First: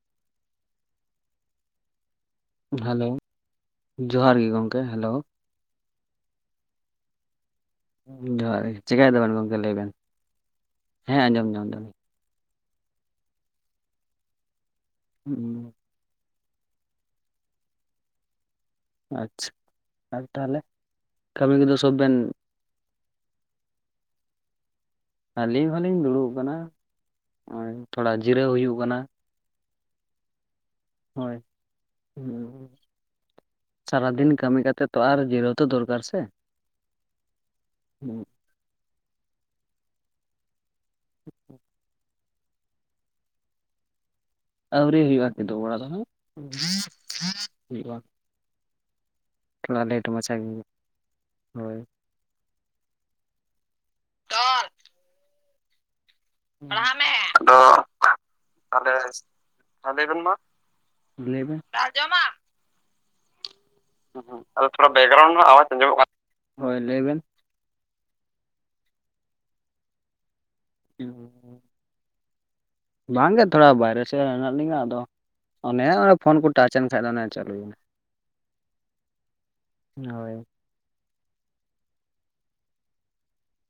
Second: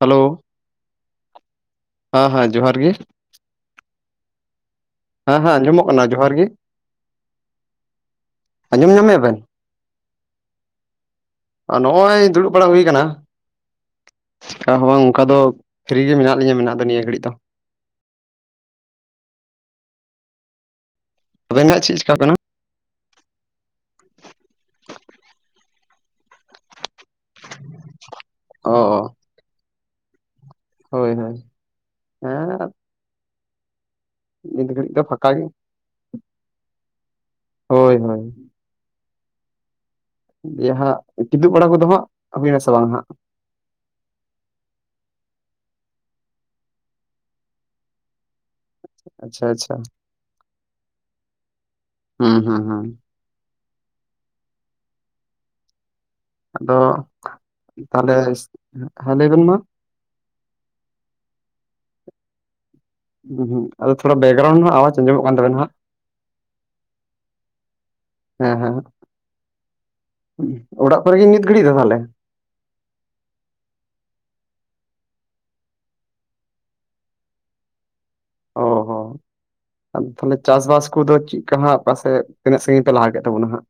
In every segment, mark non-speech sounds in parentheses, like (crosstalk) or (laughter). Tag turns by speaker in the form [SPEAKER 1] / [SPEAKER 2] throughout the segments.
[SPEAKER 1] Hello ᱦᱮᱸ ᱦᱮᱸ ᱡᱚᱦᱟᱨ ᱜᱮ
[SPEAKER 2] ᱦᱮᱞᱳ ᱡᱚᱦᱟᱨ ᱜᱮ ᱜᱚᱢᱠᱮ ᱦᱮᱞᱳ᱾
[SPEAKER 1] ᱦᱮᱸ ᱦᱮᱸᱡᱚᱢᱚᱜ ᱠᱟᱱᱟ ᱡᱚᱦᱟᱨᱜᱤ᱾
[SPEAKER 2] ᱡᱚᱦᱟᱨ ᱜᱮ
[SPEAKER 1] ᱟᱸᱡᱚᱢ
[SPEAKER 2] ᱪᱮᱠᱟᱹᱭ
[SPEAKER 1] ᱧᱟᱢᱮᱫ
[SPEAKER 2] ᱫᱟᱵᱮᱱ
[SPEAKER 1] ᱵᱮᱱ
[SPEAKER 2] ᱜᱚᱝᱠᱮ ᱞᱟᱹᱭ ᱵᱮᱱ ᱦᱮᱸ ᱟᱸᱡᱚᱢ (inaudible)
[SPEAKER 1] ᱚᱸᱭ ᱫᱩᱲᱩᱵ ᱵᱟᱲᱟ ᱦᱩᱭᱩ ᱟᱠᱟᱱᱟ ᱦᱚᱸ ᱚᱱᱠᱟ ᱫᱚ
[SPEAKER 2] ᱦᱩᱸ
[SPEAKER 1] ᱯᱷᱤᱨᱤ ᱜᱮ ᱢᱮᱱᱟᱜ ᱞᱤᱧᱟᱹ ᱢᱮᱱᱟᱜ ᱫᱚ ᱱᱤᱭᱟᱹ ᱜᱷᱟᱹᱲᱤᱜ ᱫᱚ᱾
[SPEAKER 2] ᱟᱪᱪᱷᱟ ᱟᱨ ᱛᱟᱦᱚᱞᱮ ᱠᱟᱹᱢᱤ
[SPEAKER 1] ᱟᱵᱮᱱ
[SPEAKER 2] ᱠᱚᱫᱚ
[SPEAKER 1] ᱦᱟᱸᱜ
[SPEAKER 2] ᱥᱚᱵ
[SPEAKER 1] ᱪᱮᱫ
[SPEAKER 2] ᱵᱮᱱ,
[SPEAKER 1] ᱪᱮᱠᱟ ᱠᱟᱱᱟ
[SPEAKER 2] ᱟᱹᱞᱤᱧ ᱦᱚᱸᱞᱤᱧ ᱫᱩᱲᱩᱵ ᱠᱟᱱᱟ ᱱᱚᱜᱼᱚᱭ, ᱛᱷᱚᱲᱟ ᱡᱤᱨᱟᱹᱣ
[SPEAKER 1] ᱚ
[SPEAKER 2] ᱦᱩᱭᱩᱜ ᱠᱟᱱᱟ᱾ ᱦᱳᱭ ᱦᱩᱸ
[SPEAKER 1] ᱦᱮᱸ
[SPEAKER 2] ᱦᱩᱸ ᱥᱟᱨᱟᱫᱤᱱ ᱠᱟᱹᱢᱤ
[SPEAKER 1] ᱱᱤᱛ
[SPEAKER 2] ᱠᱟᱛᱮᱜ
[SPEAKER 1] ᱜᱷᱟᱹᱲᱤᱡ
[SPEAKER 2] ᱛᱚ
[SPEAKER 1] ᱫᱚ
[SPEAKER 2] ᱟᱨ
[SPEAKER 1] ᱯᱷᱟᱸᱠᱟ ᱜᱮ
[SPEAKER 2] ᱡᱤᱨᱟᱹᱣ ᱛᱚ ᱫᱚᱨᱠᱟᱨ ᱥᱮ᱾
[SPEAKER 1] ᱦᱳᱭ ᱦᱳᱭ᱾ ᱡᱟᱦᱟᱸ ᱠᱤᱫᱩᱵ ᱵᱟᱲᱟ ᱠᱚᱫᱚ ᱦᱟᱸᱜ ᱦᱩᱭᱱᱟ ᱥᱮ ᱵᱟᱝ ᱦᱟᱸᱜ?
[SPEAKER 2] ᱟᱹᱣᱨᱤ ᱦᱩᱭᱩᱜᱼᱟ ᱠᱤᱫᱩᱵ ᱵᱟᱲᱟ ᱫᱚ ᱦᱟᱸᱜ ᱦᱩᱭᱩᱜᱼᱟ᱾
[SPEAKER 1] ᱟᱪᱪᱷᱟ ᱟᱪᱪᱷᱟ
[SPEAKER 2] ᱛᱷᱚᱲᱟ ᱞᱮᱴ ᱢᱟᱪᱷᱟ ᱜᱮ ᱦᱳᱭ
[SPEAKER 1] ᱦᱩᱸ ᱦᱩᱸ ᱦᱩᱸ᱾ ᱟᱫᱚ
[SPEAKER 2] ᱟᱫᱚ
[SPEAKER 1] ᱛᱟᱦᱚᱞᱮ
[SPEAKER 2] ᱛᱟᱦᱞᱮ,
[SPEAKER 1] ᱦᱮᱸ ᱞᱟᱹᱭ ᱵᱮᱱ ᱢᱟ
[SPEAKER 2] ᱦᱟᱸ ᱞᱟᱹᱭ ᱵᱮᱱ ᱢᱟ ᱞᱟᱹᱭ ᱵᱤᱱ,
[SPEAKER 1] ᱦᱩᱸ ᱟᱫᱚ ᱛᱷᱚᱲᱟ ᱵᱮᱠᱜᱨᱟᱣᱩᱱᱰ
[SPEAKER 2] ᱟᱫᱚ
[SPEAKER 1] ᱨᱮᱱᱟᱜ
[SPEAKER 2] ᱛᱷᱚᱲᱟ
[SPEAKER 1] ᱟᱣᱟᱡ ᱟᱸᱡᱚᱢᱚᱜ ᱠᱟᱱ
[SPEAKER 2] ᱵᱮᱜᱨᱟᱭᱩᱱᱰ
[SPEAKER 1] ᱛᱟᱵᱮᱱᱟ
[SPEAKER 2] ᱟᱣᱟᱡ
[SPEAKER 1] ᱦᱟᱸᱜ
[SPEAKER 2] ᱟᱸᱡᱚᱢᱚᱜ ᱠᱟᱱᱟ ᱦᱳᱭ ᱞᱟᱹᱭ ᱵᱮᱱ, (inaudible)
[SPEAKER 1] ᱦᱮᱸ ᱦᱮᱸ ᱚᱲᱟᱜ ᱠᱚᱨᱮ ᱜᱤ ᱱᱤᱫ ᱜᱷᱟᱹᱲᱤᱜ ᱫᱚ ᱛᱟᱦᱞᱮ,
[SPEAKER 2] ᱵᱟᱝᱜᱮ ᱛᱷᱚᱲᱟ ᱵᱟᱭᱨᱮ ᱥᱮᱫ ᱦᱮᱱᱟᱜ ᱞᱤᱧᱟᱹ ᱟᱫᱚ, ᱚᱱᱮ ᱚᱱᱟ ᱯᱷᱳᱱ ᱠᱚ ᱴᱟᱪ ᱮᱱ ᱠᱷᱟᱱ ᱫᱚ ᱚᱱᱮ ᱪᱟᱹᱞᱩᱭ ᱮᱱᱟ᱾
[SPEAKER 1] ᱚ ᱦᱚᱸᱟᱫᱚᱵ ᱛᱟᱦᱚᱞᱮ
[SPEAKER 2] ᱦᱳᱭ
[SPEAKER 1] ᱪᱟᱥ ᱵᱟᱥ, ᱠᱩ ᱫᱚ ᱪᱮᱫᱠᱟ ᱦᱟᱸᱜ ᱯᱟᱥᱮ ᱛᱤᱱᱟᱹᱜ ᱥᱟᱹᱜᱤᱧ ᱯᱮ ᱞᱟᱦᱟ ᱠᱮᱫ ᱛᱟᱵᱚᱱᱟ ᱦᱟᱸᱜ?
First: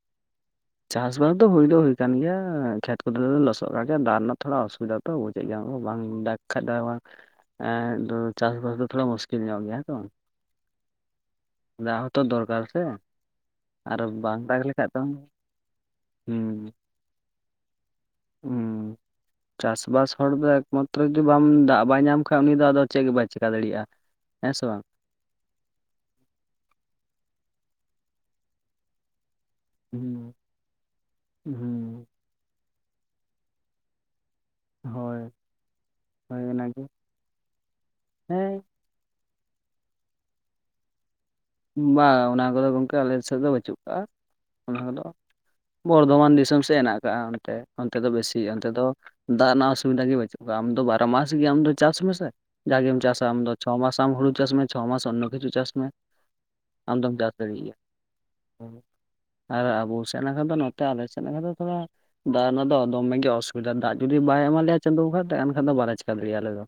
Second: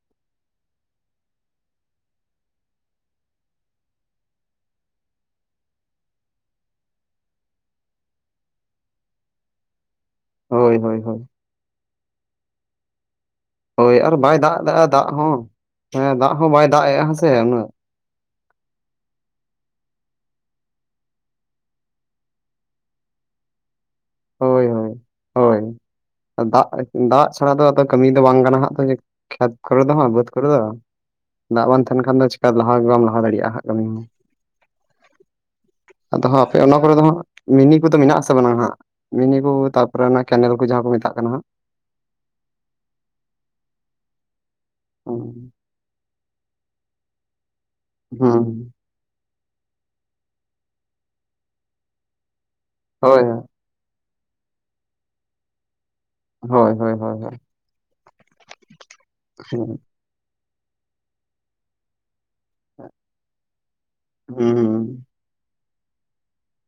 [SPEAKER 2] ᱪᱟᱥᱵᱟᱥ ᱫᱚ ᱦᱩᱭ ᱫᱚ ᱦᱩᱭ ᱠᱟᱱ ᱜᱮᱭᱟ ᱠᱷᱮᱛ ᱠᱚᱨᱮ ᱞᱚᱥᱚᱫ ᱠᱟᱜ ᱜᱮᱭᱟ ᱫᱟᱜᱪ ᱨᱮᱱᱟᱜ ᱫᱟᱜᱽ ᱥᱟᱝᱚᱥᱚᱛᱹᱜᱹᱷᱚᱲᱟ ᱚᱥᱩᱵᱤᱫᱟ.?. ᱹᱹ ᱛᱚ ᱵᱩᱡᱮᱜ ᱜᱮᱭᱟᱢ ᱵᱟᱝ ᱫᱟᱜᱪ ᱠᱷᱟᱜ ᱫᱚ ᱵᱟᱝ ᱮᱸ ᱫᱚ ᱪᱟᱥᱵᱟᱥ ᱫᱚ ᱛᱷᱚᱲᱟ ᱢᱩᱥᱠᱤᱞ ᱧᱚᱜ ᱜᱮᱭᱟ ᱦᱮᱸ ᱛᱚ,
[SPEAKER 1] ᱦᱳᱭ ᱦᱳᱭ ᱦᱳᱭ᱾
[SPEAKER 2] ᱫᱟᱜᱽ ᱦᱚᱸ ᱛᱚ ᱫᱚᱨᱠᱟᱨ ᱥᱮ
[SPEAKER 1] ᱦᱳᱭ ᱟᱨ ᱵᱟᱭ
[SPEAKER 2] ᱵᱟᱝ
[SPEAKER 1] ᱫᱟᱜᱽ
[SPEAKER 2] ᱫᱟᱜ
[SPEAKER 1] ᱮᱫᱟᱼᱟ
[SPEAKER 2] ᱞᱮᱠᱷᱟᱡ ᱫᱚ
[SPEAKER 1] ᱫᱟᱜᱽ ᱦᱚᱸ ᱦᱮᱸ ᱫᱟᱜᱽ ᱦᱚᱸ ᱵᱟᱭ
[SPEAKER 2] ᱦᱩᱸ
[SPEAKER 1] ᱫᱟᱜᱽ ᱮᱜᱼᱟ ᱦᱮᱸᱥᱮ ᱩᱱᱟᱹᱜ᱾
[SPEAKER 2] ᱦᱩᱸ, ᱪᱟᱥᱵᱟᱥ ᱦᱚᱲ ᱫᱚ ᱮᱠᱢᱟᱛᱨᱚ ᱡᱩᱫᱤ ᱵᱟᱢ ᱫᱟᱜᱽ ᱵᱟᱭ ᱧᱟᱢ ᱠᱷᱟᱭ ᱩᱱᱤ ᱫᱚ ᱟᱫᱚ ᱪᱮᱫ ᱜᱮ ᱵᱟᱭ ᱪᱮᱠᱟ ᱫᱟᱲᱮᱭᱟᱜᱼᱟ᱾ ᱦᱮᱸ
[SPEAKER 1] ᱦᱳᱭ
[SPEAKER 2] ᱥᱮ ᱵᱟᱝ,
[SPEAKER 1] ᱦᱳᱭ ᱦᱳᱭ ᱫᱟᱜᱽᱼᱫᱟᱜᱽ ᱪᱷᱟᱲᱟ ᱫᱚ ᱟᱫᱚ ᱠᱟᱹᱢᱤ ᱫᱚ ᱵᱟᱝ ᱜᱟᱱᱟᱜ ᱦᱟᱸᱜ ᱛᱚ, ᱠᱷᱮᱛ ᱠᱚᱨᱮ ᱫᱚ ᱦᱟᱸᱜ ᱵᱟᱹᱫᱽ
[SPEAKER 2] ᱦᱩᱸ
[SPEAKER 1] ᱠᱚᱨᱮ ᱫᱚ ᱫᱟᱜᱽ ᱵᱟᱝ ᱛᱟᱦᱮᱱ
[SPEAKER 2] ᱦᱩᱸ
[SPEAKER 1] ᱠᱷᱟᱱ ᱫᱚ ᱪᱮᱠᱟ ᱞᱟᱦᱟ ᱵᱟᱢ ᱞᱟᱦᱟ ᱫᱟᱲᱮᱭᱟᱜᱼᱟ ᱦᱟᱸᱜ ᱠᱟᱹᱢᱤ ᱦᱚᱸ᱾
[SPEAKER 2] ᱦᱳᱭ
[SPEAKER 1] ᱟᱫᱚ
[SPEAKER 2] ᱦᱳᱭ
[SPEAKER 1] ᱦᱟᱸᱜ ᱟᱯᱮ ᱚᱱᱟ
[SPEAKER 2] ᱚᱱᱟᱜᱮ
[SPEAKER 1] ᱠᱚᱨᱮ ᱫᱚ ᱦᱟᱸᱜ ᱢᱤᱱᱤ ᱠᱚᱫᱚ ᱢᱮᱱᱟᱜ ᱟᱥᱮ ᱵᱟᱱᱩᱜ
[SPEAKER 2] ᱦᱮᱸ
[SPEAKER 1] ᱦᱟᱸᱜ, ᱢᱤᱱᱤ ᱠᱚ ᱛᱟᱯᱚᱨᱮ ᱚᱱᱟ ᱠᱮᱱᱮᱞ ᱠᱚ ᱡᱟᱦᱟᱸ ᱠᱚ ᱢᱮᱛᱟᱜ ᱠᱟᱱᱟ ᱦᱟᱸᱜ᱾
[SPEAKER 2] ᱵᱟᱝ ᱚᱱᱟ ᱠᱚᱫᱚ ᱜᱚᱝᱠᱮ ᱟᱞᱮ ᱥᱮᱫ ᱫᱚ ᱵᱟᱹᱪᱩᱜ ᱠᱟᱜᱼᱟ ᱚᱱᱟ ᱠᱚᱫᱚ᱾
[SPEAKER 1] ᱦᱩᱸ
[SPEAKER 2] ᱵᱚᱨᱫᱷᱚᱢᱟᱱ ᱫᱤᱥᱚᱢ ᱥᱮᱜ ᱦᱮᱱᱟᱜ ᱟᱠᱟᱜᱼᱟ ᱚᱱᱛᱮ ᱚᱱᱛᱮ ᱫᱚ ᱵᱮᱥᱤ ᱚᱱᱛᱮ ᱫᱚ, ᱫᱟᱜᱽ ᱨᱮᱱᱟᱜ ᱚᱥᱩᱵᱤᱫᱷᱟ ᱜᱮ ᱵᱟᱹᱪᱩᱜ ᱠᱚᱣᱟ ᱟᱢ ᱫᱚ ᱵᱟᱨᱚ ᱢᱟᱥ ᱜᱮ ᱟᱢ ᱪᱟᱥ ᱢᱮᱥᱮ ᱡᱟᱜᱮᱢ
[SPEAKER 1] ᱦᱳᱭ ᱦᱳᱭ
[SPEAKER 2] ᱪᱟᱥᱟ ᱟᱢ ᱫᱚ᱾ ᱪᱷᱚ ᱢᱟᱥ ᱟᱢ ᱦᱩᱲᱩ ᱪᱟᱥ ᱢᱮ ᱪᱷᱚ ᱢᱟᱥ ᱚᱱᱚ ᱠᱤᱪᱷᱩ ᱪᱟᱥ ᱢᱮ᱾
[SPEAKER 1] ᱦᱳᱭ
[SPEAKER 2] ᱟᱢᱫᱚᱢ
[SPEAKER 1] ᱦᱳᱭ
[SPEAKER 2] ᱪᱟᱥ
[SPEAKER 1] ᱦᱳᱭ
[SPEAKER 2] ᱫᱟᱲᱮᱭᱟᱜ ᱜᱮᱭᱟ ᱟᱨ ᱟᱵᱚ ᱥᱮᱫ ᱱᱟᱠᱷᱟᱱ ᱫᱚ, ᱱᱚᱛᱮ ᱟᱞᱮ ᱥᱮᱜ ᱱᱟᱠᱷᱟ ᱫᱚ ᱛᱷᱚᱲᱟ ᱫᱟᱜᱽ ᱨᱮᱱᱟᱜ ᱫᱚᱢᱮ ᱜᱮ ᱚᱥᱩᱵᱤᱫᱟ ᱫᱟᱜᱽ ᱡᱩᱫᱤ ᱵᱟᱭ ᱮᱢᱟ ᱞᱮᱭᱟ ᱪᱟᱸᱫᱚ
[SPEAKER 1] ᱦᱩᱸ
[SPEAKER 2] ᱵᱚᱸᱜᱟ, ᱛᱮ ᱮᱱᱠᱷᱟᱱ ᱫᱚ ᱵᱟᱞᱮ ᱪᱤᱠᱟᱹ ᱫᱟᱲᱮᱭᱟᱜᱼᱟ ᱟᱞᱮ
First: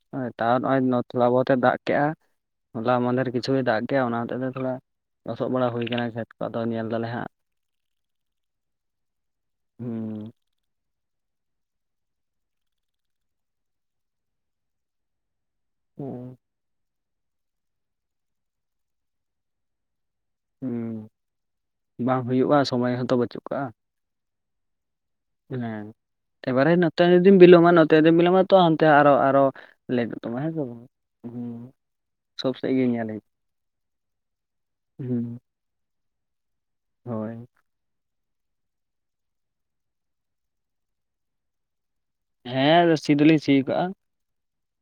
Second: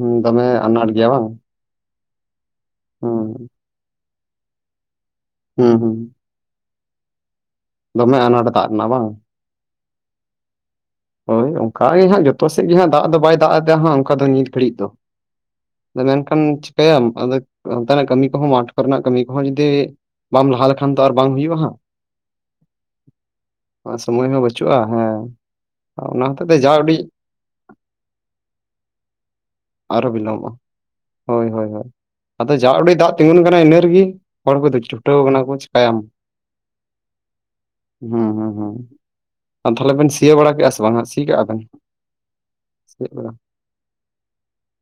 [SPEAKER 1] ᱦᱩᱸ
[SPEAKER 2] ᱫᱚ
[SPEAKER 1] ᱫᱚᱢᱮ
[SPEAKER 2] ᱛᱟᱣ
[SPEAKER 1] ᱟᱱᱟᱴ
[SPEAKER 2] ᱱᱚᱜᱼᱚᱭ
[SPEAKER 1] ᱜᱮᱭᱟ ᱵᱟᱝ
[SPEAKER 2] ᱛᱷᱚᱲᱟ ᱵᱚᱦᱚᱛᱮ ᱫᱟᱜᱽ ᱠᱮᱜᱼᱟ᱾ ᱦᱚᱞᱟ ᱢᱟᱫᱮᱨ
[SPEAKER 1] ᱦᱩᱸ
[SPEAKER 2] ᱠᱤᱪᱷᱩᱭ ᱫᱟᱜᱽ ᱠᱮᱭᱟ ᱚᱱᱟ ᱦᱚᱛᱮᱡ ᱛᱮ ᱛᱷᱚᱲᱟ ᱞᱚᱥᱚᱜ ᱵᱟᱲᱟ
[SPEAKER 1] ᱦᱩᱸ
[SPEAKER 2] ᱦᱩᱭ ᱠᱟᱱᱟ ᱠᱷᱮᱛ ᱠᱚ ᱟᱫᱚ ᱧᱮᱞ ᱫᱟᱞᱮ ᱦᱟᱸᱜ᱾
[SPEAKER 1] ᱵᱷᱟᱵᱱᱟ ᱚᱱᱟ ᱫᱚ ᱫᱟᱜᱽ ᱨᱮᱱᱟᱜ ᱵᱟᱝ,
[SPEAKER 2] ᱦᱩᱸ,
[SPEAKER 1] ᱦᱳᱭ ᱚᱱᱠᱟ ᱜᱮ ᱦᱟᱸᱜ ᱡᱚᱛᱚ ᱥᱮᱫ ᱜᱮᱦᱟᱜ ᱫᱟᱜᱽ ᱫᱚ ᱵᱟᱭ ᱫᱟᱜᱽ ᱟᱫᱮᱭᱟ ᱦᱟᱸᱜ ᱚᱱᱠᱟ ᱫᱚ ᱱᱤᱛ ᱜᱷᱟᱹᱲᱤᱡ ᱫᱚ᱾ ᱟ ᱢᱮᱱᱠᱷᱟᱱ ᱪᱤᱠᱟᱭᱟᱢ ᱟᱫᱚ ᱚᱱᱛᱮᱱᱟᱜ ᱠᱟᱹᱢᱤ ᱠᱚᱦᱚᱸ ᱢᱟᱴᱷ ᱠᱚᱨᱮᱱᱟᱜ ᱠᱟᱹᱢᱤ ᱠᱚᱦᱚᱸ ᱡᱩᱫᱤ, ᱵᱟᱢ ᱞᱟᱦᱟ ᱞᱮᱠᱷᱟᱱ
[SPEAKER 2] ᱦᱩᱸ
[SPEAKER 1] ᱛᱚ ᱟᱨ ᱵᱟᱝ ᱦᱩᱭᱩᱜᱼᱟ ᱦᱟᱜ᱾
[SPEAKER 2] ᱵᱟᱝ ᱦᱩᱭᱩᱜᱼᱟ ᱥᱚᱢᱚᱭ ᱦᱚᱸᱛᱚ ᱵᱟᱹᱪᱩᱜ ᱠᱟᱜᱼᱟ
[SPEAKER 1] ᱥᱚᱢᱚᱭ ᱦᱚᱸ ᱵᱟᱪᱩᱜᱼᱟ ᱦᱮᱸ
[SPEAKER 2] ᱦᱮᱸ
[SPEAKER 1] ᱚᱱᱟ ᱦᱚᱛᱮᱡ ᱛᱮ
[SPEAKER 2] ᱮᱵᱟᱨᱮ
[SPEAKER 1] ᱡᱟ ᱩᱰᱤᱡ
[SPEAKER 2] ᱱᱚᱛᱮ ᱡᱩᱫᱤᱢ ᱵᱤᱞᱚᱢᱟ ᱱᱚᱛᱮ ᱡᱩᱫᱤᱢ ᱵᱤᱞᱚᱢᱟ ᱛᱚ ᱦᱟᱱᱛᱮ ᱟᱨᱚ ᱟᱨᱚ
[SPEAKER 1] ᱟᱨᱚ
[SPEAKER 2] ᱞᱮᱴᱚᱜ ᱛᱟᱢᱟ
[SPEAKER 1] ᱵᱤᱞᱚᱢᱚᱜᱼᱟ
[SPEAKER 2] ᱦᱮᱸᱥᱮ ᱵᱟᱝ?
[SPEAKER 1] ᱦᱳᱭ
[SPEAKER 2] ᱦᱩᱸ
[SPEAKER 1] ᱦᱳᱭ ᱦᱳᱭ ᱟᱫᱚ
[SPEAKER 2] ᱥᱚᱵ
[SPEAKER 1] ᱡᱟ
[SPEAKER 2] ᱥᱮᱫ ᱜᱮ
[SPEAKER 1] ᱚᱰᱤᱡ
[SPEAKER 2] ᱧᱮᱞ
[SPEAKER 1] ᱫᱟᱜ
[SPEAKER 2] ᱦᱩᱭᱩᱜ
[SPEAKER 1] ᱛᱤᱸᱜᱩᱱ ᱠᱟᱱᱟ ᱤᱱᱟᱹ ᱨᱮᱜᱮ ᱦᱚᱲ ᱠᱚ ᱪᱷᱩᱴᱟᱹᱣ
[SPEAKER 2] ᱦᱩᱸ
[SPEAKER 1] ᱟᱠᱟᱱᱟ ᱠᱚ ᱪᱤᱠᱟᱭᱟᱢ
[SPEAKER 2] ᱦᱳᱭ
[SPEAKER 1] ᱦᱩᱸ ᱦᱩᱸ ᱦᱩᱸ ᱟᱨ ᱛᱟᱦᱞᱮ ᱵᱮᱱ ᱥᱤᱭ ᱵᱟᱲᱟ ᱠᱮᱫᱼᱟ ᱥᱮ ᱵᱟᱝ ᱦᱟᱜ ᱥᱤ ᱠᱟᱜᱼᱟ ᱵᱮᱱ
[SPEAKER 2] ᱦᱮᱸ ᱟᱫᱚ ᱥᱤ
[SPEAKER 1] ᱥᱤᱭᱳᱜ ᱵᱟᱲᱟ
[SPEAKER 2] ᱫᱚᱞᱤᱧ ᱥᱤ ᱟᱠᱟᱜᱼᱟ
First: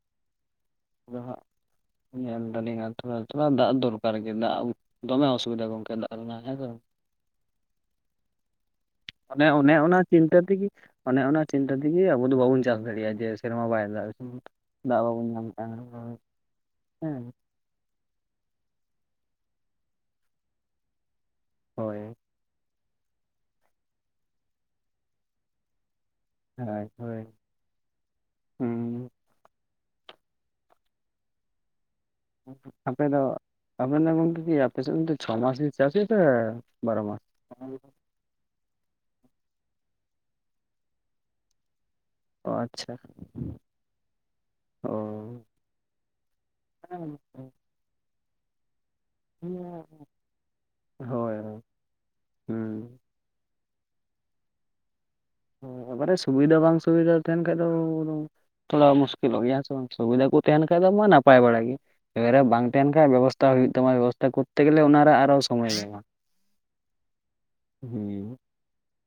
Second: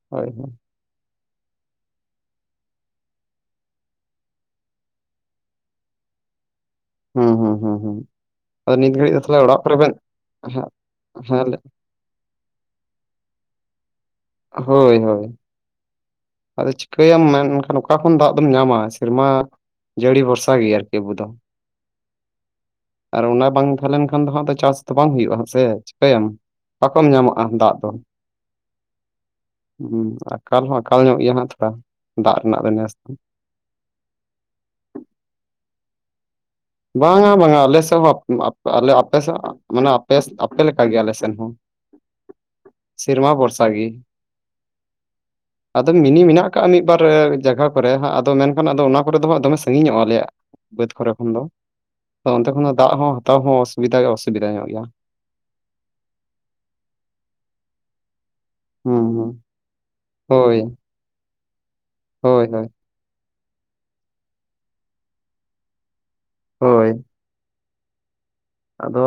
[SPEAKER 1] ᱦᱳᱭ ᱦᱳᱭ
[SPEAKER 2] ᱟᱫᱚ ᱦᱟᱸᱜ ᱧᱮᱞ ᱫᱟᱞᱤᱧᱟ ᱛᱷᱚᱲᱟ ᱛᱷᱚᱲᱟ ᱫᱟᱜ ᱫᱚᱨᱠᱟᱨ ᱜᱮ ᱫᱟᱜ ᱫᱚᱢᱮ ᱚᱥᱩᱵᱤᱫᱟ ᱜᱚᱝᱠᱮ ᱫᱟᱜ ᱨᱮᱱᱟᱜ ᱦᱮᱸ ᱥᱮ
[SPEAKER 1] ᱦᱩᱸ ᱦᱩᱸ ᱦᱩᱸ ᱦᱩᱸ ᱟᱫᱚ ᱱᱤᱛ ᱜᱷᱟᱹᱲᱤ
[SPEAKER 2] ᱚᱱᱮ ᱚᱱᱮ ᱚᱱᱟ ᱪᱤᱱᱛᱟᱹ ᱛᱮᱜᱮ, ᱚᱱᱮ ᱚᱱᱟ
[SPEAKER 1] ᱦᱮᱸ
[SPEAKER 2] ᱪᱤᱱᱛᱟᱹ ᱪᱤᱠᱟᱭᱟᱵᱚᱱ ᱟᱵᱚ ᱵᱟᱵᱚᱱ ᱪᱟᱥ ᱫᱟᱲᱮᱭᱟᱜᱼᱟ ᱡᱮ ᱥᱮᱨᱢᱟ ᱵᱟᱭ ᱫᱟᱜ
[SPEAKER 1] ᱦᱳᱭ
[SPEAKER 2] ᱫᱟᱜ ᱵᱟᱵᱚᱱ
[SPEAKER 1] ᱦᱳᱭ
[SPEAKER 2] ᱧᱟᱢ ᱞᱮᱠᱷᱟᱱ ᱫᱚ
[SPEAKER 1] ᱟᱫᱚ ᱪᱤᱠᱟᱹᱭᱟᱢ ᱢᱮᱱᱠᱷᱟᱱ ᱚᱠᱟ ᱠᱷᱚᱱ ᱫᱟᱜ ᱫᱚᱢ ᱧᱟᱢᱟ ᱥᱮᱨᱢᱟ ᱡᱟᱹᱲᱤ ᱵᱷᱚᱨᱥᱟ ᱜᱮ ᱟᱨᱠᱤ ᱟᱵᱚ ᱫᱚ
[SPEAKER 2] ᱦᱳᱭ
[SPEAKER 1] ᱟᱨ ᱚᱱᱟ ᱵᱟᱝ ᱛᱟᱦᱮᱸ ᱞᱮᱱ ᱠᱷᱟᱱ ᱫᱚ ᱦᱟᱜ ᱪᱟᱥ ᱛᱚ ᱵᱟᱝ ᱦᱩᱭᱩᱜᱼᱟ ᱦᱮᱸ ᱥᱮ ᱪᱤᱠᱟᱹᱭᱟᱢ᱾
[SPEAKER 2] ᱦᱳᱭ
[SPEAKER 1] ᱚᱠᱟ‌ᱢ
[SPEAKER 2] ᱦᱳᱭ
[SPEAKER 1] ᱧᱟᱢᱚᱜᱼᱟ ᱫᱟᱜ ᱫᱚ
[SPEAKER 2] ᱦᱩᱸ
[SPEAKER 1] ᱦᱩ ᱟᱠᱟᱞ ᱦᱚᱸ ᱟᱠᱟᱞ ᱧᱚᱜ ᱜᱮᱭᱟ ᱦᱟᱜ ᱛᱷᱚᱲᱟ ᱫᱟᱜ ᱨᱮᱱᱟᱜ ᱫᱚ ᱱᱮᱥ ᱫᱚ᱾
[SPEAKER 2] ᱟᱵᱮᱱ ᱫᱚ ᱜᱚᱝᱠᱮ ᱠᱤ ᱟᱯᱮ ᱥᱮᱫ ᱪᱷᱚᱢᱟᱥ ᱪᱟᱥ ᱦᱩᱭᱩᱜ ᱛᱮ ᱵᱟᱨᱚ ᱢᱟᱥ?
[SPEAKER 1] ᱵᱟᱝ-ᱟ ᱵᱟᱝ-ᱟ ᱟᱞᱮ ᱥᱮᱫ ᱦᱚᱸ ᱟᱯ ᱟᱯ ᱟᱞᱮ ᱟᱯᱮ ᱥᱮᱫ ᱢᱟᱱᱮ ᱟᱯᱮ‌ ᱞᱮᱠᱟ‌ᱜᱮ ᱟᱞᱮ‌ ᱥᱮᱫ ᱦᱚᱸ
[SPEAKER 2] ᱚ ᱟᱪᱪᱷᱟ
[SPEAKER 1] ᱥᱮᱨᱢᱟ ᱵᱷᱚᱨᱥᱟ ᱜᱤ
[SPEAKER 2] ᱚ
[SPEAKER 1] ᱟᱫᱚ ᱢᱤᱱᱤ ᱢᱮᱱᱟᱜ ᱟᱠᱟᱫᱼᱟ ᱢᱤᱫ ᱵᱟᱨ ᱡᱟᱭ ᱠᱚᱨᱮᱜ ᱟᱫᱚ ᱢᱮᱱᱠᱷᱟᱱ ᱟ ᱚᱱᱟ ᱠᱚᱨᱮ ᱫᱚ ᱦᱟᱸᱜ ᱫᱚᱢᱮ ᱥᱟᱺᱜᱤᱧᱚᱜᱼᱟ ᱟᱞᱮᱭᱟᱜ ᱵᱟᱹᱫᱽ ᱠᱚᱨᱮ ᱠᱷᱚᱱ
[SPEAKER 2] ᱦᱳᱭ
[SPEAKER 1] ᱫᱚ ᱚᱱᱛᱮ ᱠᱷᱚᱱᱚ ᱫᱟᱜ
[SPEAKER 2] ᱦᱩᱸ
[SPEAKER 1] ᱦᱚᱸ ᱦᱟᱛᱟᱣ ᱦᱚᱸ ᱚᱥᱩᱵᱤᱫᱟ ᱜᱮ ᱚᱥᱩᱵᱤᱫᱟ ᱧᱚᱜ ᱜᱮᱭᱟ
[SPEAKER 2] ᱮᱵᱟᱨᱮ ᱥᱩᱵᱤᱫᱟ ᱵᱟᱝ ᱥᱩᱵᱤᱫᱟ ᱛᱟᱦᱮᱱ ᱠᱷᱟᱱ ᱫᱚ ᱛᱷᱚᱲᱟ
[SPEAKER 1] ᱦᱩᱸ ᱦᱩᱸ
[SPEAKER 2] ᱢᱩᱥᱠᱤᱞᱚᱜ ᱜᱮᱭᱟᱸ ᱥᱮ ᱵᱟᱝ ᱥᱩᱵᱤᱫᱷᱟ ᱠᱚ
[SPEAKER 1] ᱦᱳᱭ
[SPEAKER 2] ᱛᱟᱦᱮᱱ ᱠᱷᱟᱜ ᱫᱚ ᱢᱟ ᱱᱟᱯᱟᱭ ᱵᱟᱲᱟ ᱜᱮ, ᱮᱨᱟ
[SPEAKER 1] ᱦᱳᱭ
[SPEAKER 2] ᱵᱟᱝ
[SPEAKER 1] ᱦᱳᱭ
[SPEAKER 2] ᱛᱟᱦᱮᱱ ᱦᱮᱸ ᱵᱮᱵᱚᱥᱛᱷᱟ ᱦᱩᱭᱩᱜ ᱛᱟᱢᱟ ᱵᱮᱵᱚᱥᱛᱷᱟ ᱠᱚᱨᱛᱮ ᱜᱮᱞᱮ ᱚᱱᱟ ᱨᱮ ᱟᱨᱦᱚ ᱥᱚᱢᱚᱭ ᱧᱟᱢᱼᱟ᱾
[SPEAKER 1] ᱦᱳᱭ
[SPEAKER 2] ᱦᱮᱸ
[SPEAKER 1] ᱟᱫᱚ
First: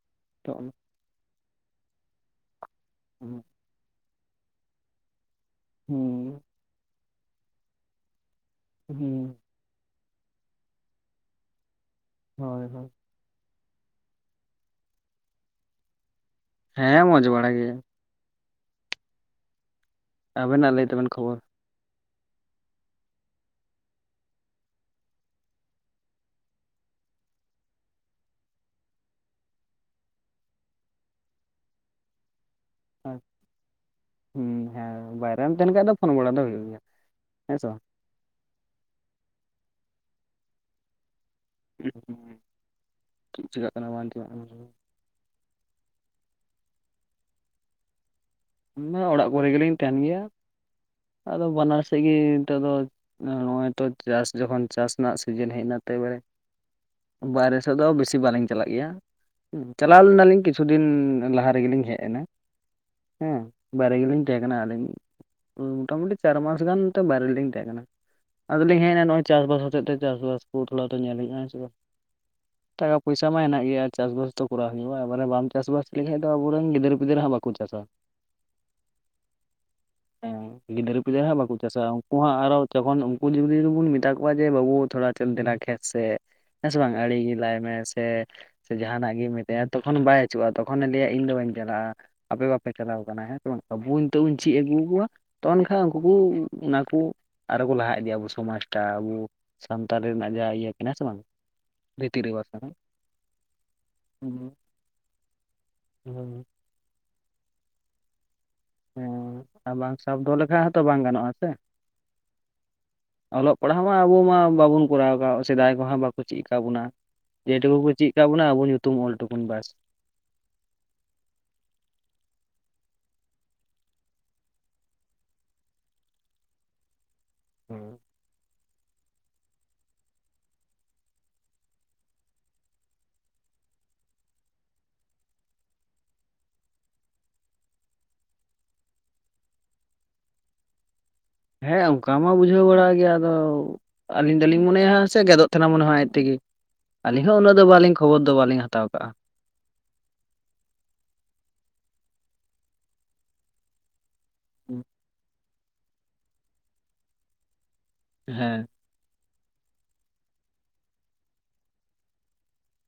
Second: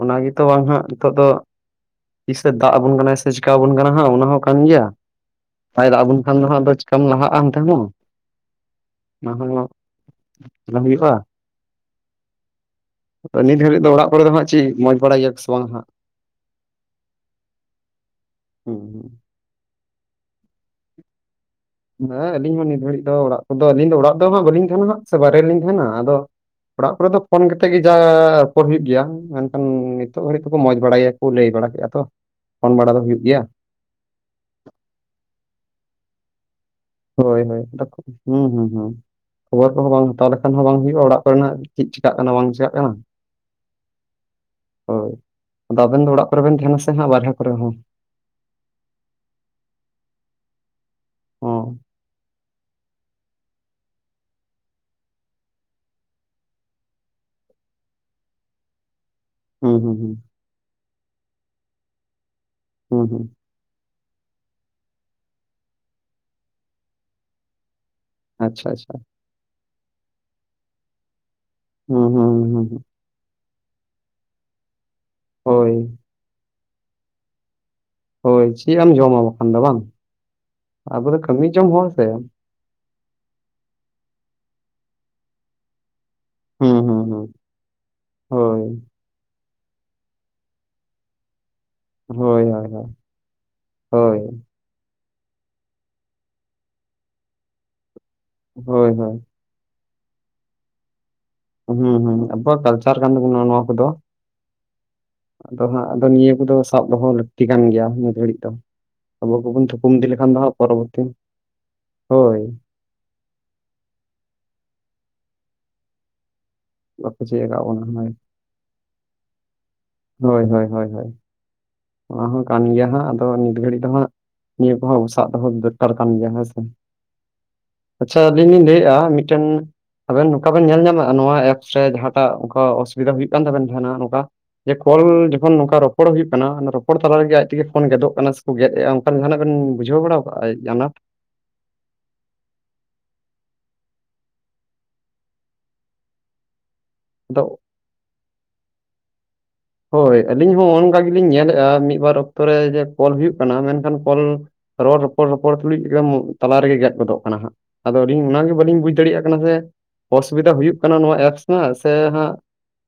[SPEAKER 1] ᱚᱱᱟ ᱜᱮᱛᱚ ᱟᱡ ᱱᱷᱟᱸᱜ ᱱᱤᱛᱚᱜ ᱫᱚ ᱛᱤᱥᱮ ᱫᱟᱜ ᱟᱵᱚᱱ ᱠᱟᱱᱟᱭ ᱥᱮ
[SPEAKER 2] ᱦᱩᱸ
[SPEAKER 1] ᱪᱤᱠᱟ ᱟᱵᱚᱱ ᱠᱟᱱᱟ ᱦᱟᱸᱜ ᱚᱱᱟ ᱦᱚᱸ ᱠᱟᱱ ᱜᱮᱭᱟ ᱵᱟᱭ ᱫᱟᱜ ᱟᱵᱚᱱ ᱠᱷᱟᱱ
[SPEAKER 2] ᱦᱩᱸ
[SPEAKER 1] ᱫᱚ ᱦᱟᱜ ᱟᱫᱚ ᱪᱤᱠᱟᱢ ᱞᱟᱦᱟᱜ-ᱟ ᱚᱱᱛᱮ ᱦᱚᱸ ᱚᱱᱟ ᱦᱚᱸ ᱵᱟᱝ ᱦᱩᱭᱩᱜ-ᱟ᱾
[SPEAKER 2] ᱦᱳᱭ ᱦᱳᱭ᱾
[SPEAKER 1] ᱱᱤᱛ ᱜᱷᱟᱹᱲᱤᱡ ᱫᱚ ᱚᱲᱟᱜ ᱠᱚᱨᱮ ᱫᱚ ᱦᱟᱸᱜ ᱪᱤᱜ ᱢᱚᱡᱽ ᱵᱟᱲᱟ ᱜᱮᱭᱟ ᱠᱚᱥᱮ ᱵᱟᱝ ᱦᱟᱸᱜ
[SPEAKER 2] ᱦᱮᱸ ᱢᱚᱸᱡᱽ ᱵᱟᱲᱟ ᱜᱮ᱾
[SPEAKER 1] ᱦᱩᱸ ᱦᱩᱸᱜ᱾
[SPEAKER 2] ᱟᱵᱤᱱᱟᱜ ᱞᱟᱹᱭ ᱛᱟᱵᱮᱱ ᱠᱷᱚᱵᱚᱨ?
[SPEAKER 1] ᱦᱮᱸ ᱟᱹᱞᱤᱧ ᱦᱚᱸ ᱱᱤᱛ ᱜᱷᱟᱹᱲᱤᱡ ᱫᱚ ᱚᱲᱟᱜ ᱠᱚᱫᱚ ᱟᱹᱞᱤᱧ ᱫᱚ ᱚᱲᱟᱜ ᱫᱚ ᱦᱟᱜ ᱵᱟᱹᱞᱤᱧ ᱛᱟᱦᱮᱱᱟ ᱦᱟᱜ ᱥᱮ ᱵᱟᱨᱮ ᱨᱮᱞᱤᱧ ᱛᱟᱦᱮᱱᱟ ᱟᱫᱚ, ᱚᱲᱟᱜ ᱠᱚᱨᱮ ᱫᱚ ᱯᱷᱳᱱ ᱠᱟᱛᱮᱜ ᱜᱮ ᱡᱟᱻᱦᱟᱸ ᱨᱚᱯᱚᱨ ᱦᱩᱭᱩᱜ ᱜᱮᱭᱟ, ᱢᱮᱱᱠᱷᱟᱱ ᱱᱤᱛᱚᱜ ᱜᱷᱟᱹᱲᱤᱡ ᱛᱮᱠᱚ ᱢᱚᱸᱡᱽ ᱵᱟᱲᱟᱜᱮᱭᱟᱠᱚ ᱞᱟᱹᱭ ᱵᱟᱲᱟ ᱠᱮᱫ-ᱟ ᱛᱚ ᱯᱷᱳᱱ ᱵᱟᱲᱟ ᱫᱚ ᱦᱩᱭᱩᱜ ᱜᱮᱭᱟ᱾
[SPEAKER 2] ᱦᱩᱸ ᱦᱮᱸ ᱵᱟᱭᱨᱮᱢ ᱛᱟᱦᱮᱱ ᱠᱷᱟᱡ ᱫᱚ ᱯᱷᱳᱱ ᱵᱟᱲᱟ ᱫᱚ ᱦᱩᱭᱩᱜ ᱜᱮᱭᱟ᱾
[SPEAKER 1] ᱦᱳᱭ
[SPEAKER 2] ᱦᱮᱸ
[SPEAKER 1] ᱦᱳᱭ
[SPEAKER 2] ᱥᱮ ᱵᱟᱝ
[SPEAKER 1] ᱦᱩᱸᱦᱩᱸ ᱦᱩᱸ ᱠᱷᱚᱵᱚᱨ ᱠᱚᱦᱚᱸ ᱵᱟᱝ ᱦᱟᱛᱟᱣ ᱞᱮᱠᱷᱟᱱ ᱦᱚᱸ ᱵᱟᱝ ᱦᱩᱭᱩᱜᱼᱟ ᱚᱲᱟᱜ ᱠᱚ ᱨᱮᱱᱟᱜ ᱪᱮᱜ ᱪᱤᱠᱟᱜ ᱠᱟᱱᱟ ᱵᱟᱝ ᱪᱮᱠᱟᱜ ᱠᱟᱱᱟ᱾
[SPEAKER 2] ᱪᱮᱫ ᱪᱤᱠᱟᱹᱜ ᱠᱟᱱᱟ ᱵᱟᱝ ᱪᱤᱠᱟᱹᱜ
[SPEAKER 1] ᱦᱳᱭ ᱾ ᱟᱫᱚ ᱟᱵᱮᱱ ᱫᱚ ᱚᱲᱟᱜ ᱠᱚᱨᱮ ᱵᱮᱱ ᱛᱟᱦᱮᱱᱟ ᱥᱮ ᱦᱟᱸᱜ ᱵᱟᱨᱦᱨᱮ ᱠᱚᱨᱮ ᱦᱚᱸ?
[SPEAKER 2] ᱦᱮᱸ ᱚᱲᱟᱜ ᱠᱚᱨᱮ ᱜᱮᱞᱤᱧ ᱛᱟᱦᱮᱱ ᱜᱮᱭᱟ᱾ ᱟᱫᱚ
[SPEAKER 1] ᱚ
[SPEAKER 2] ᱵᱟᱱᱟᱨ ᱥᱮᱫ ᱜᱮ ᱱᱤᱛᱚᱜ ᱫᱚ᱾ ᱱᱚᱜᱼᱚᱭ ᱛᱚ ᱪᱟᱥ ᱡᱚᱠᱷᱚᱱ ᱪᱟᱥ ᱨᱮᱱᱟᱜ ᱥᱤᱡᱤᱱ ᱦᱮᱡ ᱮᱱᱟ ᱛᱮ ᱵᱟᱲᱮ ᱵᱟᱭᱨᱮ ᱥᱮᱫ ᱫᱚ ᱵᱮᱥᱤ ᱵᱟᱞᱤᱧ ᱪᱟᱞᱟᱜ ᱜᱮᱭᱟ ᱾
[SPEAKER 1] ᱦᱩᱸ ᱦᱩᱸ
[SPEAKER 2] ᱪᱟᱞᱟᱣ
[SPEAKER 1] ᱦᱩᱸ
[SPEAKER 2] ᱞᱮᱱᱟᱞᱤᱧ ᱠᱤᱪᱷᱩ ᱫᱤᱱ ᱞᱟᱦᱟ ᱨᱮᱜᱮᱞᱤᱧ ᱦᱮᱡ ᱮᱱᱟ
[SPEAKER 1] ᱦᱩᱸ ᱦᱩᱸ
[SPEAKER 2] ᱦᱮᱸ ᱾ ᱵᱟᱭᱨᱮ ᱜᱮᱞᱤᱧ ᱛᱟᱦᱮᱸ ᱠᱟᱱᱟ, ᱟᱹᱞᱤᱧ ᱢᱚᱴᱟ ᱢᱩᱴᱤ ᱪᱟᱨ ᱢᱟᱥ ᱜᱟᱱᱛᱮ ᱵᱟᱨᱮ ᱨᱮᱞᱤᱧ ᱛᱟᱦᱮᱸ ᱠᱟᱱᱟ ᱾
[SPEAKER 1] ᱟᱪᱪᱷᱟ
[SPEAKER 2] ᱟᱫᱚᱞᱤᱧ ᱦᱮᱡ
[SPEAKER 1] ᱟᱪᱪᱷᱟ
[SPEAKER 2] ᱮᱱᱟ ᱱᱚᱜᱼᱚᱭ ᱪᱟᱥ ᱵᱟᱥ ᱦᱚᱛᱮᱡ ᱛᱮ, ᱪᱟᱥᱵᱟᱥ ᱠᱚ ᱛᱷᱚᱲᱟ ᱛᱚ ᱧᱮᱞ ᱦᱩᱭᱩᱜᱼᱟ ᱦᱮᱸ ᱥᱮ ᱵᱟᱝ?
[SPEAKER 1] ᱦᱩᱸ, ᱦᱩᱸ, ᱦᱩᱸ, ᱦᱩᱸ ᱾
[SPEAKER 2] ᱴᱟᱠᱟ ᱯᱚᱭᱥᱟ ᱢᱟ ᱦᱮᱱᱟᱜ ᱜᱮᱭᱟ᱾ ᱪᱟᱥᱵᱟᱥ ᱛᱚ ᱠᱚᱨᱟᱣ ᱦᱩᱭᱩᱜᱼᱟ, ᱵᱚᱞᱮ ᱵᱟᱢ
[SPEAKER 1] ᱦᱳᱭ
[SPEAKER 2] ᱪᱟᱥᱵᱟᱥ ᱞᱮᱠᱷᱟᱡ ᱫᱚ ᱟᱵᱩᱨᱮᱱ ᱜᱤᱫᱟᱹᱨ ᱯᱤᱫᱟᱹᱨ ᱦᱟᱜᱸ ᱵᱟᱠᱚ ᱪᱟᱥ-ᱟ ᱾
[SPEAKER 1] ᱦᱳᱭ ᱪᱮᱫ ᱮᱢ ᱡᱚᱢᱟ ᱵᱟᱠᱷᱟᱱ ᱫᱚ ᱵᱟᱝ ᱾
[SPEAKER 2] ᱦᱮᱸ ᱜᱤᱫᱽᱨᱟᱹ ᱯᱤᱫᱽᱨᱟᱹ ᱦᱟᱜᱸ ᱵᱟᱠᱚ ᱪᱟᱥ-ᱟ ᱩᱱᱠᱩ ᱦᱚᱸ ᱟᱨ ᱦᱚᱸ ᱡᱚᱠᱷᱚᱱ ᱩᱱᱠᱩ ᱡᱩᱫᱤ ᱵᱚᱱ ᱢᱮᱛᱟ ᱠᱚᱣᱟ ᱡᱮ ᱵᱟᱹᱵᱩ ᱛᱷᱚᱲᱟ ᱫᱮᱞᱟ ᱠᱷᱮᱛ ᱥᱮᱜ ᱦᱮᱸ ᱥᱮ
[SPEAKER 1] ᱦᱩᱸ
[SPEAKER 2] ᱵᱟᱝ
[SPEAKER 1] ᱦᱩᱸ
[SPEAKER 2] ᱟᱲᱤ
[SPEAKER 1] ᱦᱩᱸ
[SPEAKER 2] ᱜᱮ ᱞᱟᱭ ᱢᱮ ᱥᱮ,
[SPEAKER 1] ᱦᱳᱭ
[SPEAKER 2] ᱥᱮ ᱡᱟᱦᱟᱱᱟᱜ ᱜᱮ ᱢᱤᱫ ᱦᱮᱸ ᱛᱚᱠᱷᱚᱱ ᱵᱟᱭ ᱟ. ᱪᱩᱜ-ᱟ ᱛᱚᱠᱷᱚᱱ ᱮ ᱞᱟᱹᱭ-ᱟ ᱤᱧ ᱫᱚ ᱵᱟᱹᱧ ᱪᱟᱞᱟᱜᱼᱟ ᱾
[SPEAKER 1] ᱦᱳᱭ ᱦᱳᱭ ᱾
[SPEAKER 2] ᱮ ᱪᱟᱞᱟᱣ ᱟᱠᱟᱱᱟ ᱦᱮᱸ ᱥᱮ ᱵᱟᱝ ᱛᱚᱵᱩ ᱤᱧ (unintelligible) ᱪᱮᱫ ᱟᱹᱜᱩ ᱠᱚᱣᱟ ᱛᱚ ᱮᱱᱠᱷᱟᱱ ᱩᱱᱠᱩ ᱠᱩ ᱚᱱᱟᱠᱩ ᱟᱨᱚ ᱠᱚ ᱞᱟᱦᱟ ᱤᱫᱤᱭᱟ ᱟᱵᱚ ᱥᱚᱢᱟᱡᱽ ᱴᱟᱜ
[SPEAKER 1] ᱦᱳᱭ
[SPEAKER 2] ᱟᱵᱩ
[SPEAKER 1] ᱦᱳᱭ
[SPEAKER 2] ᱥᱟᱱᱛᱟᱲ ᱨᱮᱱᱟᱜ ᱡᱟᱦᱟᱸ ᱤᱭᱟᱹ ᱠᱟᱱᱟ ᱦᱮᱸ ᱥᱮ ᱵᱟᱝ ᱾
[SPEAKER 1] ᱦᱩᱸ, ᱦᱩᱸ ᱟᱵᱩᱣᱟᱜ ᱠᱟᱞᱪᱟᱨ ᱠᱟᱱ ᱛᱟᱵᱚᱱᱟ ᱱᱚᱣᱟ ᱠᱚᱫᱚ
[SPEAKER 2] ᱦᱮᱸ ᱾
[SPEAKER 1] ᱟᱫᱚ ᱦᱟᱸᱜ ᱟᱫᱚ ᱱᱤᱭᱟᱹ ᱠᱚᱫᱚ ᱥᱟᱵ ᱫᱚᱦᱚ ᱞᱟᱹᱠᱛᱤ ᱠᱟᱱ ᱜᱮᱭᱟ, ᱱᱤᱛ ᱜᱷᱟᱹᱲᱤᱡ ᱫᱚ
[SPEAKER 2] ᱦᱮᱸ
[SPEAKER 1] ᱾ ᱟᱵᱚ ᱠᱚᱵᱚᱱ
[SPEAKER 2] ᱟᱨ
[SPEAKER 1] ᱛᱩᱠᱩᱢ
[SPEAKER 2] ᱵᱟᱝ
[SPEAKER 1] ᱤᱫᱤ
[SPEAKER 2] ᱥᱟᱵ
[SPEAKER 1] ᱞᱮᱠᱷᱟᱱ
[SPEAKER 2] ᱫᱚᱦᱚ
[SPEAKER 1] ᱫᱚ ᱦᱟᱸᱜ
[SPEAKER 2] ᱞᱮᱠᱷᱟᱡ ᱦᱚᱸᱛᱚ ᱵᱟᱝ
[SPEAKER 1] ᱯᱚᱨᱚᱵᱚᱨᱛᱤ
[SPEAKER 2] ᱜᱟᱱᱚᱜᱼᱟ ᱥᱮ
[SPEAKER 1] ᱦᱳᱭ ᱾
[SPEAKER 2] ᱚᱞᱚᱜ ᱯᱟᱲᱦᱟᱣ ᱢᱟ ᱟᱵᱚ ᱢᱟ ᱵᱟᱵᱚᱱ ᱠᱚᱨᱟᱣ ᱟᱠᱟᱫ ᱥᱮᱫᱟᱭ ᱠᱚᱦᱚᱸ ᱵᱟᱠᱚ ᱪᱤᱫ ᱟᱠᱟᱫ ᱵᱚᱱᱟ᱾
[SPEAKER 1] ᱵᱟᱠᱚ ᱪᱮᱫ ᱟᱠᱟᱫ
[SPEAKER 2] ᱡᱮᱼᱴᱩᱠᱩ
[SPEAKER 1] ᱵᱚᱱᱟ
[SPEAKER 2] ᱠᱚ
[SPEAKER 1] ᱦᱳᱭ
[SPEAKER 2] ᱪᱤᱫ ᱟᱠᱟᱫ ᱵᱚᱱᱟ ᱟᱵᱚ ᱧᱩᱛᱩᱢ ᱚᱞ ᱴᱩᱠᱩᱱ ᱵᱟᱥ᱾
[SPEAKER 1] ᱦᱳᱭ ᱦᱳᱭ ᱦᱳᱭ ᱦᱳᱭ ᱾ ᱚᱱᱟ ᱦᱚᱸ ᱠᱟᱱ ᱜᱮᱭᱟ ᱦᱟᱸᱜ, ᱟᱫᱚ ᱱᱤᱛ ᱜᱷᱟᱹᱲᱤᱡ ᱫᱚ ᱦᱟᱸᱜ ᱾ ᱱᱤᱭᱟᱹ ᱠᱚᱦᱚᱸ ᱥᱟᱵ ᱫᱚᱦᱚᱸ ᱵᱮᱯᱟᱨ ᱠᱟᱱ ᱜᱮᱭᱟ ᱦᱮᱸ ᱥᱮ ᱾ ᱟᱪᱪᱷᱟ ᱟᱹᱞᱤᱧ ᱞᱤᱧ ᱞᱟᱹᱭᱮᱫᱼᱟ, ᱢᱤᱫᱴᱮᱱ ᱟᱵᱮᱱ ᱱᱚᱝᱠᱟ ᱵᱮᱱ ᱧᱮᱞ ᱧᱟᱢᱟ ᱱᱚᱣᱟ ᱮᱯᱥ ᱨᱮ ᱡᱟᱦᱟᱸᱴᱟᱜ ᱠᱚ ᱚᱥᱩᱵᱤᱫᱷᱟ ᱦᱩᱭᱩᱜ ᱠᱟᱱ ᱛᱟᱵᱮᱱᱟ ᱡᱟᱦᱟᱱᱟᱜ ᱱᱚᱝᱠᱟ ᱡᱮ ᱠᱚᱞ ᱡᱚᱠᱷᱚᱱ ᱱᱚᱝᱠᱟ ᱨᱚᱯᱚᱲ ᱦᱩᱭᱩᱜ ᱠᱟᱱᱟ ᱨᱚᱯᱚᱲ ᱛᱟᱞᱟ ᱨᱮᱜᱮ ᱟᱡ ᱛᱮᱜᱮ ᱯᱷᱳᱱ ᱜᱮᱫᱚᱜ ᱠᱟᱱᱟ, ᱥᱮᱠᱚ ᱜᱮᱫ ᱮᱫᱟ ᱚᱱᱠᱟ ᱡᱟᱦᱟᱱᱟᱜ ᱵᱤᱱ ᱵᱩᱡᱷᱟᱹᱣ ᱵᱟᱲᱟ ᱟᱠᱟᱜᱼᱟ ᱡᱮ ᱟᱱᱟᱴ?
[SPEAKER 2] ᱦᱮᱸ ᱚᱱᱠᱟ ᱢᱟ ᱵᱩᱡᱷᱟᱹᱣ ᱵᱟᱲᱟᱭ ᱜᱮᱭᱟ ᱟᱫᱚ ᱟᱹᱞᱤᱧ ᱫᱚᱞᱤᱧ ᱢᱚᱱᱮᱭᱟ ᱥᱮ ᱜᱮᱫᱚᱜ ᱛᱟᱦᱮᱱᱟ ᱢᱚᱱᱮ ᱦᱚᱭ ᱟᱡ ᱛᱮᱜᱮ ᱾ ᱟᱹᱞᱤᱧ ᱦᱚᱸ
[SPEAKER 1] ᱟᱫᱚ
[SPEAKER 2] ᱩᱱᱟᱹᱜ ᱫᱚ ᱵᱟᱞᱤᱧ ᱠᱷᱚᱵᱚᱨ ᱫᱚ ᱵᱟᱞᱤᱧ ᱦᱟᱛᱟᱣ ᱠᱟᱜᱼᱟ᱾
[SPEAKER 1] ᱦᱳᱭ ᱟᱹᱞᱤᱧ ᱦᱚᱸ ᱚᱱᱠᱟ ᱜᱮᱞᱤᱧ ᱧᱮᱞᱮᱫ-ᱟ, ᱢᱤᱫ ᱵᱟᱨ ᱚᱠᱛᱚ ᱨᱮ ᱡᱮ ᱠᱚᱞ ᱦᱩᱭᱩᱜ ᱠᱟᱱᱟ ᱢᱮᱱᱠᱷᱟᱱ ᱠᱚᱞ ᱨᱚᱲ ᱨᱚᱯᱚᱲ ᱨᱚᱯᱚᱲ ᱛᱩᱞᱩᱡ ᱜᱮ ᱛᱟᱞᱟ ᱨᱮᱜᱮ ᱜᱮᱫ ᱜᱚᱫᱚᱜ ᱠᱟᱱᱟ ᱦᱟᱸᱜ ᱾ ᱟᱫᱚ ᱟᱹᱞᱤᱧ ᱚᱱᱟ ᱜᱮ
[SPEAKER 2] ᱦᱮᱸ
[SPEAKER 1] ᱵᱟᱹᱞᱤᱧ ᱵᱩᱡ ᱫᱟᱲᱮᱭᱟᱜ ᱠᱟᱱᱟ ᱡᱮ ᱚᱥᱩᱵᱤᱫᱟ ᱦᱩᱭᱩᱜ ᱠᱟᱱᱟ ᱱᱚᱣᱟ ᱮᱯᱥ ᱨᱮᱱᱟᱜ ᱥᱮ ᱦᱟᱸᱜ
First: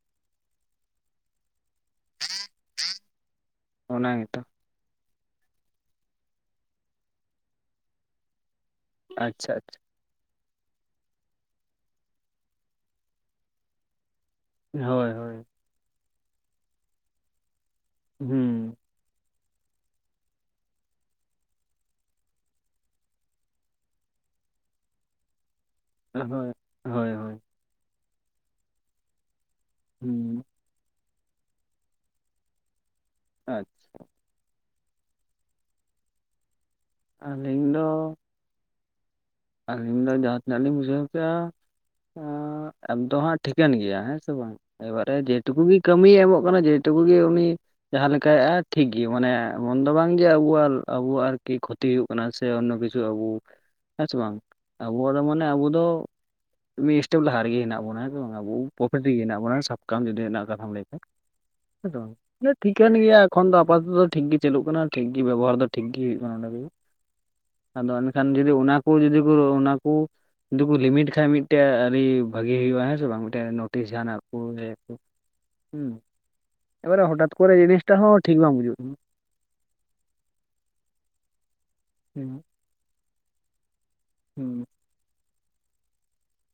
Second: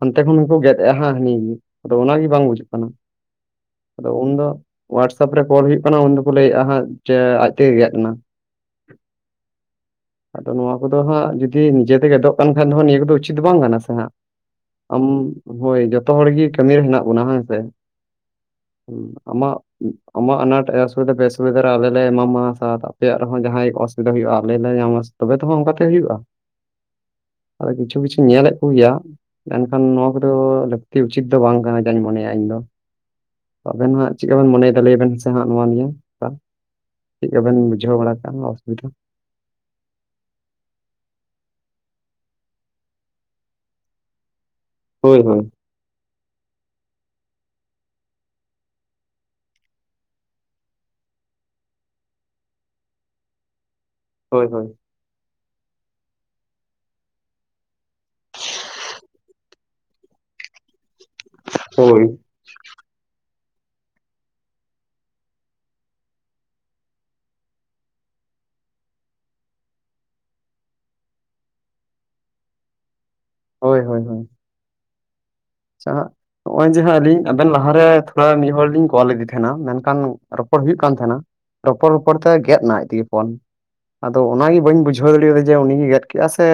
[SPEAKER 1] ᱦᱟᱱᱛᱮ ᱠᱷᱚᱱ ᱠᱚ ᱜᱮᱫ ᱮ ᱟ ᱦᱟᱸᱜ ᱾ ᱟᱫᱚ ᱚᱱᱟᱜᱮ ᱵᱟᱝ ᱵᱩᱡᱟᱹᱜ ᱠᱟᱱᱟ᱾
[SPEAKER 2] ᱚᱱᱟ
[SPEAKER 1] ᱟᱫᱚ
[SPEAKER 2] ᱜᱮᱛᱚ
[SPEAKER 1] ᱩᱱᱫᱚ ᱳᱣᱟᱴᱥᱮᱯ ᱨᱮ ᱠᱚᱞ ᱦᱩᱭᱩᱜ ᱠᱟᱱᱟ, ᱩᱱ ᱫᱚᱠᱚ ᱞᱟᱹᱭᱮ-ᱟ ᱦᱟᱸᱜ ᱡᱮ ᱟᱡ ᱛᱮᱜᱮ ᱜᱮᱫ ᱱᱟ ᱾
[SPEAKER 2] ᱟᱪᱪᱷᱟ, ᱟᱪᱪᱷᱟ ᱾
[SPEAKER 1] ᱟᱫᱚ ᱱᱚᱣᱟ ᱠᱚᱫᱚ ᱦᱟᱸᱜ ᱡᱩᱫᱤ ᱱᱤᱡᱮᱛᱮ ᱜᱮᱫᱚᱜ ᱠᱟᱱ ᱠᱷᱟᱱ ᱫᱚ, ᱱᱤᱭᱟᱹ ᱠᱚᱫᱚ ᱩᱪᱤᱛ ᱫᱚ ᱵᱟᱝ ᱠᱟᱱᱟ ᱥᱮ ᱦᱟᱸᱜ ᱾ ᱟᱢ ᱦᱳᱭ ᱡᱚᱛᱚ ᱦᱚᱲ ᱜᱮ ᱠᱟᱹᱢᱤᱨᱮ ᱦᱮᱱᱟᱜ ᱵᱚᱱᱟ ᱦᱮᱸ ᱥᱮ᱾
[SPEAKER 2] ᱦᱩᱸ ᱾
[SPEAKER 1] ᱟᱢᱟᱜ, ᱟᱢᱟᱜ ᱟᱱᱟᱴ ᱮᱥᱩᱵᱤᱫᱷᱟ ᱯᱮᱥᱩᱵᱤᱫᱷᱟ ᱨᱮ, ᱟᱞᱮ ᱞᱮ ᱮᱢᱟᱢᱟ ᱥᱟᱛ ᱾ ᱟᱯᱮᱭᱟᱜ ᱨᱮᱦᱚᱸ, ᱡᱟᱦᱟᱸᱟᱭ ᱚᱥᱩᱵᱤᱫᱷᱟ ᱦᱩᱭᱩᱜ-ᱟ ᱾ ᱟᱞᱮ ᱞᱮ ᱧᱟᱢᱟ, ᱛᱚᱵᱮ ᱛᱚᱸ ᱦᱟᱸᱜ, ᱚᱱᱠᱟ ᱛᱮ ᱦᱩᱭᱩᱜ-ᱟ
[SPEAKER 2] ᱦᱳᱭ ᱦᱳᱭ ᱦᱳᱭ
[SPEAKER 1] ᱾ ᱟᱫᱚ, ᱠᱤᱪᱷᱩ ᱠᱤᱪᱷᱩ, ᱧᱮᱞᱮᱫ ᱠᱚ ᱜᱮᱭᱟ, ᱢᱮᱱᱠᱷᱟᱱ, ᱱᱚᱣᱟ
[SPEAKER 2] ᱦᱩᱸ
[SPEAKER 1] ᱠᱚ ᱫᱚᱻ ᱞᱟᱹᱠᱛᱤ ᱩᱪᱤᱛ ᱫᱚ ᱵᱟᱝ ᱠᱟᱱᱟ, ᱡᱟᱸᱧ ᱢᱚᱱᱮᱭᱟ, ᱤᱧ ᱫᱚ,
[SPEAKER 2] ᱟᱪᱪᱷᱟ
[SPEAKER 1] ᱟᱵᱮᱱ ᱦᱟᱸᱜ ᱪᱮᱫ ᱠᱟᱵᱮᱱ ᱢᱚᱱᱮ ᱮᱫᱟ? ᱞᱟᱹᱭ ᱵᱮᱱ ᱥᱮ ᱦᱟᱸᱜ, ᱱᱚᱣᱟ ᱱᱤᱭᱢ, ᱪᱮᱫ ᱞᱮᱠᱟ ᱵᱮᱱ
[SPEAKER 2] ᱟᱹᱞᱤᱧ ᱫᱚ
[SPEAKER 1] ᱵᱩᱡᱷᱟᱹᱣ ᱵᱟᱲᱟ ᱠᱮᱜᱼᱟ, ᱱᱚᱣᱟ ᱚᱥᱩᱵᱤᱫᱷᱟ ᱾
[SPEAKER 2] ᱟᱹᱞᱤᱧ ᱫᱚ, ᱡᱟᱦᱟᱸ ᱛᱤᱱᱟᱹᱜ ᱞᱤᱧ ᱵᱩᱡᱷᱟᱹᱣ ᱠᱮᱜᱼᱟ ᱟᱻ, ᱫᱚ ᱦᱟᱸᱜ ᱴᱷᱤᱠᱟᱹᱱ ᱜᱮᱭᱟ, ᱦᱮᱸ ᱥᱮ ᱵᱟᱝ, ᱮᱼᱵᱟᱨᱮ
[SPEAKER 1] ᱦᱳᱭ
[SPEAKER 2] ᱡᱮ,
[SPEAKER 1] ᱦᱳᱭ
[SPEAKER 2] ᱴᱩᱠᱩᱱ ᱜᱮ ᱠᱟᱹᱢᱤᱭ ᱮᱢᱚᱜ ᱠᱟᱱᱟ, ᱡᱮ ᱴᱩᱠᱩ ᱜᱮ ᱩᱱᱤ ᱡᱟᱦᱟᱸ ᱞᱮᱠᱟ ᱭᱮᱼᱟ ᱴᱷᱤᱠ ᱜᱮ, ᱢᱟᱱᱮ ᱢᱚᱱ ᱫᱚ ᱵᱟᱝ ᱜᱮ, ᱟᱵᱚᱣᱟᱜ, ᱟᱵᱚᱣᱟᱜ ᱟᱨ ᱠᱤ ᱠᱷᱚᱡ ᱛᱤ ᱦᱩᱭᱩᱜ ᱠᱟᱱᱟ, ᱥᱮ ᱚᱱᱱᱚ ᱠᱤᱪᱷᱩ ᱟᱵᱚ, ᱦᱮᱸ ᱥᱮ ᱵᱟᱝ,
[SPEAKER 1] ᱦᱳᱭ ᱦᱳᱭ
[SPEAKER 2] ᱟᱵᱚᱣᱟᱜ ᱫᱚ, ᱢᱟᱱᱮ ᱟᱵᱚ ᱫᱚ ᱢᱤ ᱤᱥᱴᱮᱯ ᱞᱟᱦᱟ ᱨᱮᱜᱮ, ᱦᱮᱱᱟᱜ ᱵᱚᱱᱟ ᱵᱟᱝ, ᱟᱵᱚ ᱯᱨᱚᱯᱷᱤᱴ ᱨᱮᱜᱮ ᱦᱮᱱᱟᱜ ᱵᱚᱱᱟ, ᱥᱟᱵ ᱠᱟᱢ ᱡᱩᱫᱤ ᱦᱮᱱᱟᱜ ᱟᱠᱟᱜ ᱛᱟᱢ ᱞᱟᱹᱭ ᱢᱮ ᱾
[SPEAKER 1] ᱦᱳᱭ
[SPEAKER 2] ᱮᱻᱫᱚᱝ (inaudible) ᱴᱷᱤᱠᱟᱹᱱ ᱜᱮᱭᱟ ᱮᱠᱷᱚᱱ ᱫᱚ, ᱟᱯᱟᱫᱛᱮᱫ, ᱛᱚ ᱴᱷᱤᱠ ᱜᱮ, ᱪᱟᱹᱞᱩᱜ ᱠᱟᱱᱟ ᱾ ᱴᱷᱤᱠ ᱜᱮ, ᱵᱮᱵᱚᱦᱟᱨ ᱫᱚ, ᱴᱷᱤᱠ ᱜᱮ ᱦᱩᱭᱩᱜ ᱠᱟᱱᱟ ᱾ ᱱᱚᱰᱮ ᱫᱚ ᱾ ᱟᱫᱚ, ᱮᱱᱠᱷᱟᱱ ᱡᱩᱫᱤ, ᱚᱱᱟ ᱠᱩ ᱡᱩᱫᱤ ᱠᱚ, ᱚᱱᱟᱠᱩ ᱡᱩᱫᱤ ᱠᱚ, ᱞᱤᱢᱤᱴ ᱠᱷᱟᱡ, ᱢᱤᱫᱴᱮᱡ ᱟᱹᱰᱤ, ᱵᱷᱟᱜᱤ ᱦᱩᱭᱩᱜ-ᱟ, ᱦᱮᱸ ᱥᱮ ᱵᱟᱝ ᱴᱮ
[SPEAKER 1] ᱦᱳᱭ
[SPEAKER 2] ᱱᱳᱴᱤᱥ ᱡᱟᱦᱟᱸᱱᱟᱜ ᱠᱚ, ᱞᱟᱹᱭ ᱟᱠᱩ
[SPEAKER 1] ᱪᱪᱟ ᱦᱟᱸᱜ ᱱᱚᱜ-ᱚᱭ, ᱡᱮ ᱦᱟᱸᱜ ᱟᱹᱞᱤᱧ, ᱟᱵᱮᱱ ᱞᱟᱦᱟ ᱨᱮ,
[SPEAKER 2] ᱡᱤᱱᱤᱥᱴᱟ ᱦᱚᱸ
[SPEAKER 1] ᱛᱷᱚᱲᱟ,
[SPEAKER 2] ᱴᱷᱤᱠ
[SPEAKER 1] ᱢᱤᱫ
[SPEAKER 2] ᱵᱟᱝ
[SPEAKER 1] ᱦᱚᱲ
[SPEAKER 2] ᱵᱩᱡᱩᱜ
[SPEAKER 1] ᱞᱤᱧ
[SPEAKER 2] ᱠᱟᱱᱟ
[SPEAKER 1] ᱠᱚᱞ ᱞᱮᱫᱮ ᱛᱟᱦᱮᱸᱱᱟ, ᱢᱮᱱᱠᱷᱟᱱ ᱨᱚᱯᱚᱲ ᱦᱩᱭᱩᱜ ᱠᱟᱱ ᱛᱟᱦᱮᱸᱱᱟ, ᱨᱚᱯᱚᱲ, ᱨᱚᱯᱚᱲ
[SPEAKER 2] ᱦᱩᱸ
[SPEAKER 1] ᱛᱮ, ᱜᱮ ᱜᱮᱫ ᱮᱱᱟ ᱟᱡ ᱛᱮᱜᱮ ᱯᱷᱚᱱ, ᱟᱫᱚ,
[SPEAKER 2] ᱦᱩᱸ
[SPEAKER 1] ᱚᱱᱟᱜᱤ ᱵᱟᱹᱧ ᱵᱩᱡ ᱵᱩᱡᱷᱟᱹᱣ ᱫᱟᱲᱮ ᱟᱫᱟ ᱡᱮ, ᱩᱱᱤ ᱜᱮ ᱜᱮᱫ ᱠᱮᱜᱼᱟ ᱥᱮ,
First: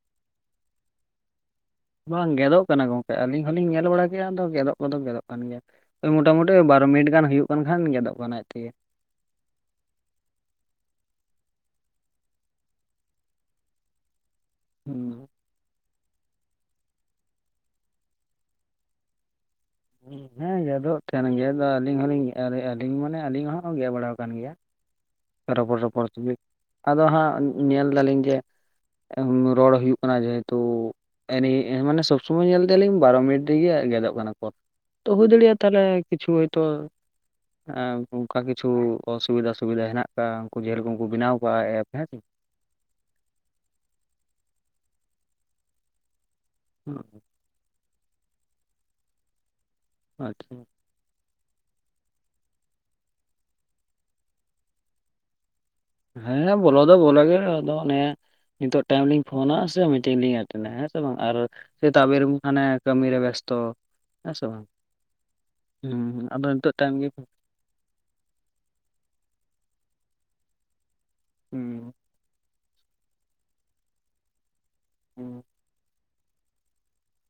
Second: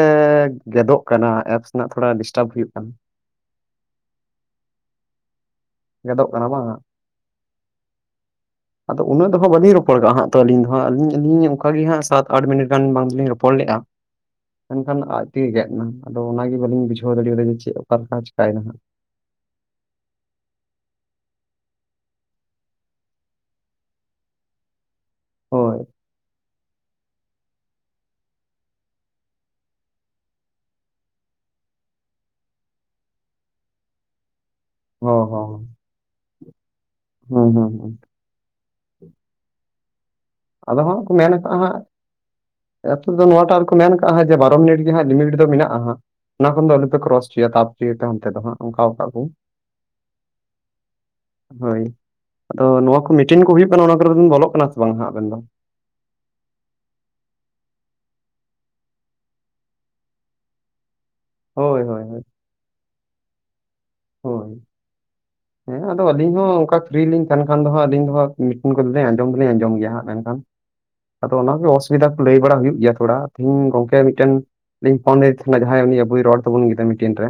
[SPEAKER 1] ᱜᱮᱫᱚᱜ ᱠᱟᱱᱟ, ᱮᱯᱥ ᱨᱮᱱᱟᱜ, ᱛᱷᱚᱲᱟ
[SPEAKER 2] ᱵᱟᱝ
[SPEAKER 1] ᱰᱤᱥᱴᱟᱵ
[SPEAKER 2] ᱜᱮᱫᱚᱜ
[SPEAKER 1] ᱦᱩᱭᱩᱜ ᱠᱟᱱᱟ ᱾
[SPEAKER 2] ᱜᱚᱝᱠᱮ ᱟᱹᱞᱤᱧ ᱦᱚᱞᱤᱧ ᱧᱮᱞ ᱵᱟᱲᱟ ᱠᱮᱜᱼᱟ, ᱜᱮᱫᱚᱜ ᱠᱚᱫᱚ ᱜᱮᱫᱚᱜ ᱠᱟᱱ ᱜᱮᱭᱟ ᱾ ᱮ,
[SPEAKER 1] ᱜᱮᱫᱚᱜ ᱠᱟᱱᱟ
[SPEAKER 2] ᱢᱚᱴᱟᱩᱴᱤ
[SPEAKER 1] ᱵᱟᱝ
[SPEAKER 2] ᱵᱟᱨᱚ ᱢᱤᱱᱤᱴ ᱜᱟᱱ ᱦᱩᱭᱩᱜ ᱠᱟᱱ ᱠᱷᱟᱱ, ᱜᱮᱫᱚᱜ ᱠᱟᱱᱟ ᱟᱡ ᱛᱮᱜᱮ ᱾
[SPEAKER 1] ᱟᱫᱚ ᱩᱱᱟᱜ ᱫᱚ ᱦᱟᱸᱜ ᱵᱟᱹᱞᱤᱧ ᱨᱚᱯᱚᱲ ᱠᱟᱜᱼᱟ ᱦᱟᱸᱜ, ᱟᱹᱞᱤᱧ ᱫᱚ ᱦᱟᱸᱜ, ᱟᱹᱞᱤᱧ ᱟᱹᱞᱤᱧ ᱚᱱᱠᱟ ᱜᱮ ᱦᱟᱸᱜ, ᱥᱟᱛ ᱟᱴ ᱢᱤᱱᱤᱴ ᱜᱟᱱ, ᱵᱟᱝ ᱫᱚᱞᱤᱧ ᱨᱚᱯᱚᱲ ᱞᱮᱼᱟ ᱾
[SPEAKER 2] (unintelligible)
[SPEAKER 1] ᱢᱮᱱᱠᱷᱟᱱ, ᱟᱡ ᱛᱮᱜᱮ ᱜᱮᱫ ᱮᱱᱟ, ᱟᱫᱚ, ᱚᱱᱟ ᱜᱮ ᱵᱟᱹᱞᱤᱧ ᱵᱩᱡᱷᱟᱹᱣ ᱫᱟᱲᱮᱭᱟᱫᱟ, ᱡᱮ ᱪᱮᱫ? ᱚᱠᱟ ᱞᱮᱠᱟ ᱪᱤᱠᱟᱭ ᱮᱱᱟ ᱦᱟᱸᱜ ᱾
[SPEAKER 2] ᱦᱮᱸ, ᱜᱮᱫᱚᱜ ᱛᱟᱦᱮᱱ ᱜᱮ, ᱫᱚ ᱟᱹᱞᱤᱧ ᱦᱚᱞᱤᱧ, ᱟᱹᱞᱤᱧ ᱢᱟᱱᱮ, ᱟᱹᱞᱤᱧ ᱦᱚᱸ ᱜᱮᱫ ᱵᱟᱲᱟ ᱟᱠᱟᱱ ᱜᱮᱭᱟ ᱾ ᱨᱚᱯᱚᱲ
[SPEAKER 1] ᱦᱳᱭ
[SPEAKER 2] ᱨᱚᱯᱚᱲ ᱛᱩᱞᱩᱡ, ᱟᱫᱚ ᱦᱟᱸᱜ, ᱧᱮᱞ ᱮᱫᱟ ᱞᱤᱧ ᱡᱮ ᱮᱼᱦᱩᱡ ᱨᱚᱲ ᱦᱩᱭᱩᱜ ᱠᱟᱱᱟ, ᱡᱮ ᱦᱮᱛᱩ ᱟᱱᱮ, ᱥᱚᱵ ᱥᱚᱢᱚᱭ ᱧᱮᱞ ᱮᱫᱟᱞᱤᱧ, ᱵᱟᱨᱚ ᱢᱤᱱᱤᱴ ᱛᱮᱜᱮ ᱜᱮᱫᱚᱜ ᱠᱟᱱᱟ, ᱠᱚᱞ ᱾ ᱛᱚ,
[SPEAKER 1] ᱦᱚᱸ
[SPEAKER 2] ᱦᱩᱭ
[SPEAKER 1] ᱦᱚᱸ
[SPEAKER 2] ᱫᱟᱲᱮᱭᱟᱜᱼᱟ, ᱛᱟᱦᱚᱞᱮ ᱠᱤᱪᱷᱩ ᱦᱚᱭ ᱛᱚ
[SPEAKER 1] ᱦᱩᱸ ᱦᱩᱸ ᱦᱩᱸ
[SPEAKER 2] ᱚᱱᱠᱟ ᱠᱤᱪᱷᱩ, ᱚᱥᱩᱵᱤᱫᱟ ᱥᱩᱵᱤᱫᱟ ᱦᱮᱱᱟᱜ ᱟᱠᱟᱜᱼᱟ, ᱩᱱᱠᱩ ᱡᱮ ᱨᱚᱠᱚᱢ ᱠᱚ ᱵᱮᱱᱟᱣ ᱟᱠᱟᱜᱼᱟ ᱮᱯ, ᱦᱮᱸ ᱥᱮ ᱾
[SPEAKER 1] ᱟᱛᱳ ᱨᱮᱫᱚ, ᱱᱚᱣᱟᱴᱟᱜ ᱨᱮᱠᱚ ᱢᱮᱱ ᱟᱠᱟᱜᱼᱟ, ᱡᱮ ᱵᱟᱨᱚ ᱢᱤᱱᱤᱴ ᱜᱮ ᱦᱟᱸᱜ, ᱞᱤᱢᱤᱴ ᱫᱚ ᱢᱮᱱᱟᱜᱼᱟᱦᱟᱸᱜ ᱾ ᱚᱱᱟ ᱠᱷᱚᱱ ᱫᱚ, ᱟᱞᱚᱯᱮ ᱠᱨᱚᱥ ᱚᱪᱚᱭᱟ, ᱛᱟᱯ ᱚᱪᱚᱭᱟ ᱯᱮ, ᱚᱱᱛᱮ ᱫᱚ ᱦᱟᱸᱜ, ᱚᱱᱠᱟᱣ ᱟᱠᱟᱜᱼᱟ ᱠᱚ ᱾
[SPEAKER 2] ᱟᱪᱪᱷᱟ ᱾
[SPEAKER 1] ᱦᱳᱭ! ᱟᱫᱚ, ᱱᱚᱣᱟ ᱠᱚ, ᱢᱤᱴᱤᱝ ᱠᱚ ᱦᱩᱭᱩᱜ ᱠᱟᱱᱟ, ᱚᱱᱟ ᱠᱚᱨᱮ, ᱵᱚᱞᱚᱜ ᱠᱟᱱᱟ ᱥᱮ, ᱵᱟᱝ ᱦᱟᱸᱜ, ᱟᱵᱮᱱ ᱫᱚ?
[SPEAKER 2] ᱦᱮᱸᱻ, ᱵᱚᱞᱚ ᱫᱚ, ᱵᱚᱞᱚ ᱜᱮ, ᱟᱫᱚ ᱚᱱᱮ ᱱᱤᱛᱚᱜ ᱴᱟᱭᱤᱢ ᱞᱤᱧ ᱯᱷᱳᱱᱟ, ᱥᱮ? ᱢᱤᱴᱤᱝ ᱞᱤᱧ ᱮᱴᱮᱸᱰ, ᱦᱮᱸ ᱥᱮ ᱵᱟᱝ, ᱟᱨ
[SPEAKER 1] ᱦᱳᱭ ᱦᱳᱭ
[SPEAKER 2] ᱥᱮᱛᱟᱜ
[SPEAKER 1] ᱦᱳᱭ
[SPEAKER 2] ᱵᱮᱨ ᱢᱟᱥᱮ ᱠᱟᱹᱢᱤ ᱨᱮ ᱵᱮᱥᱛᱚ ᱦᱮᱸ ᱥᱮ
[SPEAKER 1] ᱦᱳᱭ
[SPEAKER 2] ᱵᱟᱝ
[SPEAKER 1] ᱾ ᱦᱮᱸᱻ ᱟᱫᱚ,
[SPEAKER 2] ᱦᱩᱸ
[SPEAKER 1] ᱟᱹᱞᱤᱧ ᱦᱚᱸ
[SPEAKER 2] ᱱᱤᱛᱚᱜ
[SPEAKER 1] ᱚᱱᱠᱟ,
[SPEAKER 2] ᱴᱟᱭᱤᱢ ᱜᱮ
[SPEAKER 1] ᱯᱷᱤᱨᱤᱞᱤᱧ ᱛᱟᱦᱮᱱ ᱠᱷᱟᱱ ᱫᱚ ᱦᱟᱸᱜ, ᱟᱹᱞᱤᱧ ᱫᱚᱦᱟᱸᱜ ᱢᱤᱴᱤᱱ ᱠᱚᱫᱚ, ᱟᱸᱡᱚᱢ ᱫᱚᱞᱤᱧ ᱟᱸᱡᱚᱢ ᱜᱮᱭᱟ ᱦᱟᱸᱜ, ᱢᱮᱱᱠᱷᱟᱱ, ᱟᱫᱚ, ᱚᱱᱟ ᱜᱮ
[SPEAKER 2] ᱦᱩᱸ
[SPEAKER 1] ᱚᱥᱩᱵᱤᱫᱟ ᱾ ᱞᱟᱹᱭ ᱵᱟᱲᱟ, ᱦᱩᱭᱩᱜ ᱜᱮᱭᱟ ᱛᱷᱚᱲᱟ, ᱛᱮᱦᱮᱧ ᱜᱚᱝᱠᱮ, ᱢᱤᱫᱴᱟᱝ ᱞᱤᱧ, ᱯᱷᱳᱱ ᱞᱮᱫᱮ
[SPEAKER 2] ᱦᱩᱸ
[SPEAKER 1] ᱛᱷᱮᱱᱟ ᱡᱟᱦᱟᱸᱭ ᱩᱱᱤ, ᱟᱵᱚᱭ ᱨᱚᱲ ᱛᱟᱵᱚᱱ ᱜᱮᱫᱚᱭ ᱢᱤᱴᱤᱱ ᱨᱮ,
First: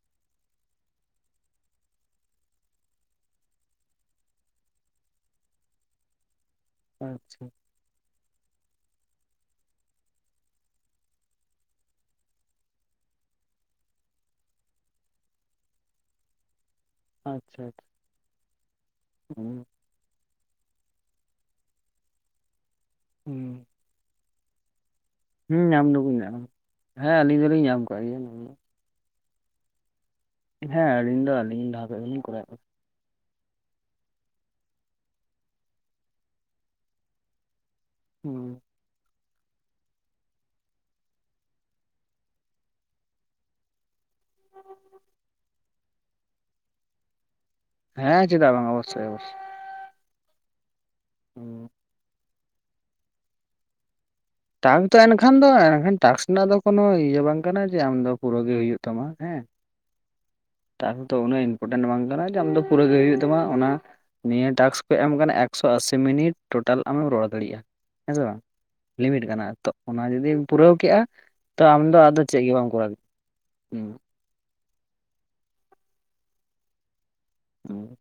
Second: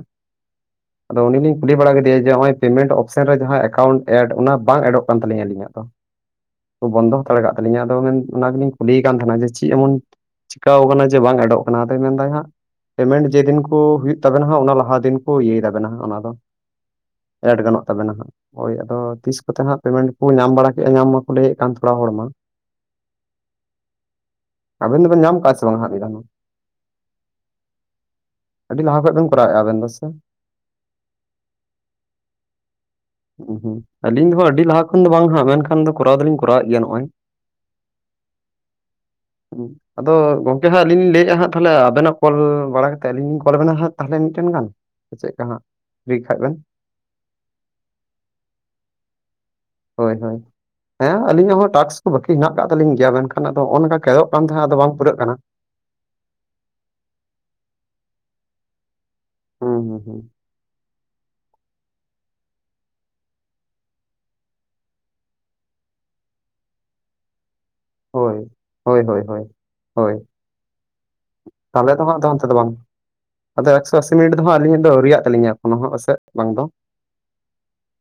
[SPEAKER 1] ᱟᱫᱚ ᱩᱱᱤᱧ ᱠᱩᱞᱤ ᱵᱟᱲᱟ ᱠᱮᱫᱮᱭᱟ, ᱡᱮ, ᱱᱚᱜᱼᱚᱭ ᱯᱮᱢᱮᱱᱴ ᱚᱯᱥᱮᱱ ᱨᱮ, ᱡᱟᱦᱟᱸ ᱮᱠᱟᱣᱩᱱᱴ ᱮᱰ, ᱚᱱᱟ ᱵᱟᱝ ᱮᱰᱚᱜ, ᱠᱟᱱ ᱛᱟᱹᱞᱤᱧᱟ ᱟᱹᱞᱤᱧᱟᱜ ᱫᱚ ᱾
[SPEAKER 2] (unintelligible)
[SPEAKER 1] ᱵᱚᱱᱫᱚ ᱦᱟᱛᱟᱲ ᱟᱠᱟᱫ ᱛᱟᱹᱞᱤᱧᱟ, ᱟᱫᱚ, ᱢᱮᱱ, ᱚᱱᱟ ᱜᱮ ᱞᱤᱧ ᱠᱩᱞᱤᱭᱮ ᱠᱟᱱ ᱛᱟᱦᱮᱱᱟ, ᱡᱮ, ᱪᱮᱫ ᱮᱢᱚᱱ ᱪᱤᱠᱟᱣ ᱟᱠᱟᱱᱟ, ᱡᱮ, ᱵᱟᱝ ᱮᱰᱚᱜ ᱠᱟᱱᱟ ᱾ ᱟᱫᱚᱭ ᱢᱮᱱ ᱮᱫᱟ ᱦᱟᱸᱜ ᱯᱮᱢᱮᱱᱴ ᱡᱮ ᱫᱤᱱ ᱠᱚ, ᱦᱩᱭᱳᱜ ᱛᱟᱵᱤᱱᱟ ᱾ ᱚᱱᱟ ᱞᱟᱦᱟ ᱫᱤᱱ ᱠᱚ, ᱤᱭᱟᱹᱭ ᱛᱟᱵᱤᱱᱟ ᱾ ᱚᱱᱟ ᱫᱚ ᱮᱰ
[SPEAKER 2] ᱟᱪᱪᱷᱟ
[SPEAKER 1] ᱜᱟᱱᱚᱜ
[SPEAKER 2] ᱟᱪᱪᱷᱟ
[SPEAKER 1] ᱛᱟᱵᱮᱱᱟ ᱦᱟᱸᱜ ᱳᱭ ᱟᱫᱚ ᱛᱤᱥ ᱠᱚᱛᱮ
[SPEAKER 2] ᱦᱩᱸ
[SPEAKER 1] ᱦᱟᱸᱜ ᱯᱮᱢᱮᱱᱴ ᱠᱚ ᱧᱟᱢ ᱵᱟᱲᱟ ᱠᱮᱜᱼᱟ ᱧᱟᱢ ᱢᱟᱠᱚ ᱞᱟᱹᱭᱮᱫ ᱠᱟᱱ ᱛᱷᱚᱲᱟ ᱦᱚᱲ ᱢᱟ
[SPEAKER 2] ᱦᱩᱸ
[SPEAKER 1] ᱟᱵᱮᱱ ᱫᱚ ᱵᱮᱱ ᱧᱟᱢ ᱠᱟᱜᱼᱟ
[SPEAKER 2] ᱦᱮᱸ
[SPEAKER 1] ᱥᱮ ᱵᱟᱝ
[SPEAKER 2] ᱧᱟᱢ
[SPEAKER 1] ᱦᱟᱸᱜ ᱢᱤᱫ
[SPEAKER 2] ᱫᱚᱠᱚ
[SPEAKER 1] ᱫᱷᱟᱣ ᱦᱚᱸ
[SPEAKER 2] ᱧᱟᱢ ᱦᱮᱸ ᱟᱹᱞᱤᱧ ᱦᱚᱞᱤᱧ ᱧᱟᱢ ᱟᱠᱟᱫ ᱜᱮᱭᱟ
[SPEAKER 1] ᱟᱹᱰᱤ ᱞᱟᱦᱟ ᱠᱷᱚᱡ ᱵᱮᱱ ᱠᱚᱨᱟᱣᱮᱫᱼᱟ᱾ ᱟᱵᱤᱱ ᱫᱚ ᱥᱮ
[SPEAKER 2] ᱦᱮᱸ ᱟᱹᱞᱤᱧ ᱫᱚ ᱟᱹᱞᱤᱧ ᱞᱟᱦᱟ ᱠᱷᱚᱡ ᱜᱮᱞᱤᱧ ᱠᱚᱨᱟᱣᱮᱜᱼᱟ᱾
[SPEAKER 1] ᱦᱩᱸ ᱦᱩᱸ ᱟᱹᱞᱤᱧ ᱦᱚᱸ ᱟᱹᱰᱤ ᱞᱟᱦᱟ ᱠᱷᱚᱱ ᱫᱚ ᱵᱟᱝ ᱦᱟᱸᱜ ᱢᱮᱱᱠᱷᱟᱱ ᱫᱚ ᱠᱚᱨᱟᱣ ᱫᱚᱞᱤᱧ ᱠᱚᱨᱟᱣᱮᱫ ᱜᱮᱭᱟ ᱱᱚᱜᱼᱚᱭ
[SPEAKER 2] ᱦᱩᱸ
[SPEAKER 1] (unintelligible) ᱟᱫᱚ ᱜᱚᱝᱠᱮ ᱦᱟᱸᱜ ᱟᱹᱞᱤᱧ ᱞᱤᱧ ᱞᱟᱹᱭᱮᱫᱼᱟ ᱦᱟᱸᱜ ᱛᱟᱞᱦᱮ ᱟᱵᱮᱱᱟᱜ ᱠᱚᱞ ᱵᱟᱲᱟ ᱠᱟᱛᱮᱫ ᱟᱹᱞᱤᱧ ᱞᱤᱧ ᱠᱚᱞ ᱟᱵᱮᱱᱟ ᱦᱟᱸᱜ ᱛᱟᱞᱦᱮ ᱢᱤᱫᱴᱮᱱ ᱜᱟᱱ ᱪᱮᱫ ᱠᱟᱜ ᱦᱟᱸᱜ ᱞᱟᱹᱭ ᱠᱷᱟᱡ ᱵᱮᱱ
[SPEAKER 2] ᱦᱮᱸ ᱪᱮᱫᱟᱜ ᱵᱟᱸᱜᱟ ᱚᱵᱚᱥᱟᱹᱭ ᱚᱵᱚᱥᱟᱹᱭ
[SPEAKER 1] ᱦᱳᱭ ᱦᱳᱭ ᱦᱮᱸ ᱟᱹᱞᱤᱧᱟᱜ
[SPEAKER 2] ᱦᱩᱸ
[SPEAKER 1] ᱦᱚᱸ ᱴᱟᱥᱠ ᱠᱚ ᱵᱟᱹᱠᱤ ᱦᱮᱱᱟᱜ ᱟᱠᱟᱫ ᱛᱟᱹᱞᱤᱧ ᱜᱮᱭᱟ ᱢᱮᱱᱠᱷᱟᱱ ᱟᱫᱚ ᱱᱚᱜᱼᱚᱭ ᱱᱚᱝᱠᱟ ᱠᱮᱫᱚᱜ ᱠᱟᱱ ᱛᱟᱦᱮᱸᱫ ᱟᱫᱚ
[SPEAKER 2] ᱴᱟᱝ
[SPEAKER 1] ᱵᱟᱝ
[SPEAKER 2] ᱛᱟᱦᱮᱱ
[SPEAKER 1] ᱯᱩᱨᱟᱹᱜ
[SPEAKER 2] ᱠᱷᱟᱱ
[SPEAKER 1] ᱠᱟᱱᱟ
[SPEAKER 2] ᱫᱚ ᱮᱱᱠᱷᱟᱱ ᱴᱟᱥᱠ ᱨᱮᱱᱟᱜ ᱫᱚ ᱠᱳᱱᱳ ᱤᱭᱟᱹ ᱵᱟᱝ ᱠᱟᱱᱟ ᱡᱮ ᱟᱢ ᱫᱚ ᱯᱩᱨᱟᱹᱣ ᱜᱮ ᱦᱩᱭᱩᱜ ᱛᱟᱢᱟ ᱦᱮᱸ
[SPEAKER 1] ᱦᱮᱸ ᱦᱮᱸ ᱦᱮᱸ
[SPEAKER 2] ᱴᱟᱝ ᱫᱚ ᱩᱱᱟᱹᱜ ᱤᱱᱯᱳᱴᱮᱱ ᱵᱟᱝ ᱠᱟᱱᱟ ᱡᱮ ᱟᱢ ᱫᱚ ᱯᱩᱨᱟᱹ ᱜᱮ ᱦᱩᱭᱩᱜ ᱛᱟᱢᱟ ᱚᱱᱟ ᱱᱤᱭᱟᱹ ᱴᱟᱥᱠ ᱠᱚ ᱮᱢ ᱟᱠᱟᱱᱟ ᱮᱠᱥᱚ ᱟᱥᱤ ᱢᱤᱱᱤᱴ ᱴᱳᱴᱟᱞ ᱟᱢᱮᱢ ᱨᱚᱲ ᱫᱟᱲᱮᱭᱟᱜᱼᱟ᱾ ᱦᱮᱸ ᱥᱮ ᱵᱟᱝ
[SPEAKER 1] ᱦᱳᱭ ᱦᱳᱭ ᱦᱳᱭ
[SPEAKER 2] ᱞᱤᱢᱤᱴ
[SPEAKER 1] ᱦᱳᱭ
[SPEAKER 2] ᱠᱟᱱᱟ ᱛᱚ ᱚᱱᱟ
[SPEAKER 1] ᱦᱳᱭ
[SPEAKER 2] ᱡᱩᱫᱤᱢ ᱯᱩᱨᱟᱹᱣ ᱠᱮᱜᱼᱟ᱾ ᱛᱚ ᱟᱢ
[SPEAKER 1] ᱛᱟᱦᱚᱞᱮ
[SPEAKER 2] ᱫᱚ
[SPEAKER 1] ᱦᱟᱸᱜ
[SPEAKER 2] ᱟᱫᱚ ᱪᱮᱫ
[SPEAKER 1] ᱚᱱᱛᱮ
[SPEAKER 2] ᱜᱮ
[SPEAKER 1] ᱫᱚ
[SPEAKER 2] ᱵᱟᱢ
[SPEAKER 1] ᱵᱟᱝ
[SPEAKER 2] ᱠᱚᱨᱟᱣ
[SPEAKER 1] ᱟᱫᱚ
[SPEAKER 2] ᱦᱩᱸ
[SPEAKER 1] ᱮᱠᱥᱚ ᱟᱥᱤ ᱢᱤᱱᱤᱴ ᱫᱚ ᱦᱟᱸᱜ ᱟᱹᱞᱤᱧᱟᱜ ᱫᱚ ᱟᱹᱣᱨᱤᱭᱟᱜ ᱛᱟᱹᱞᱤᱧᱟ ᱠᱚᱱᱦᱚ ᱚᱥᱮᱫ ᱵᱟᱝ ᱫᱚ
[SPEAKER 2] ᱦᱩᱸ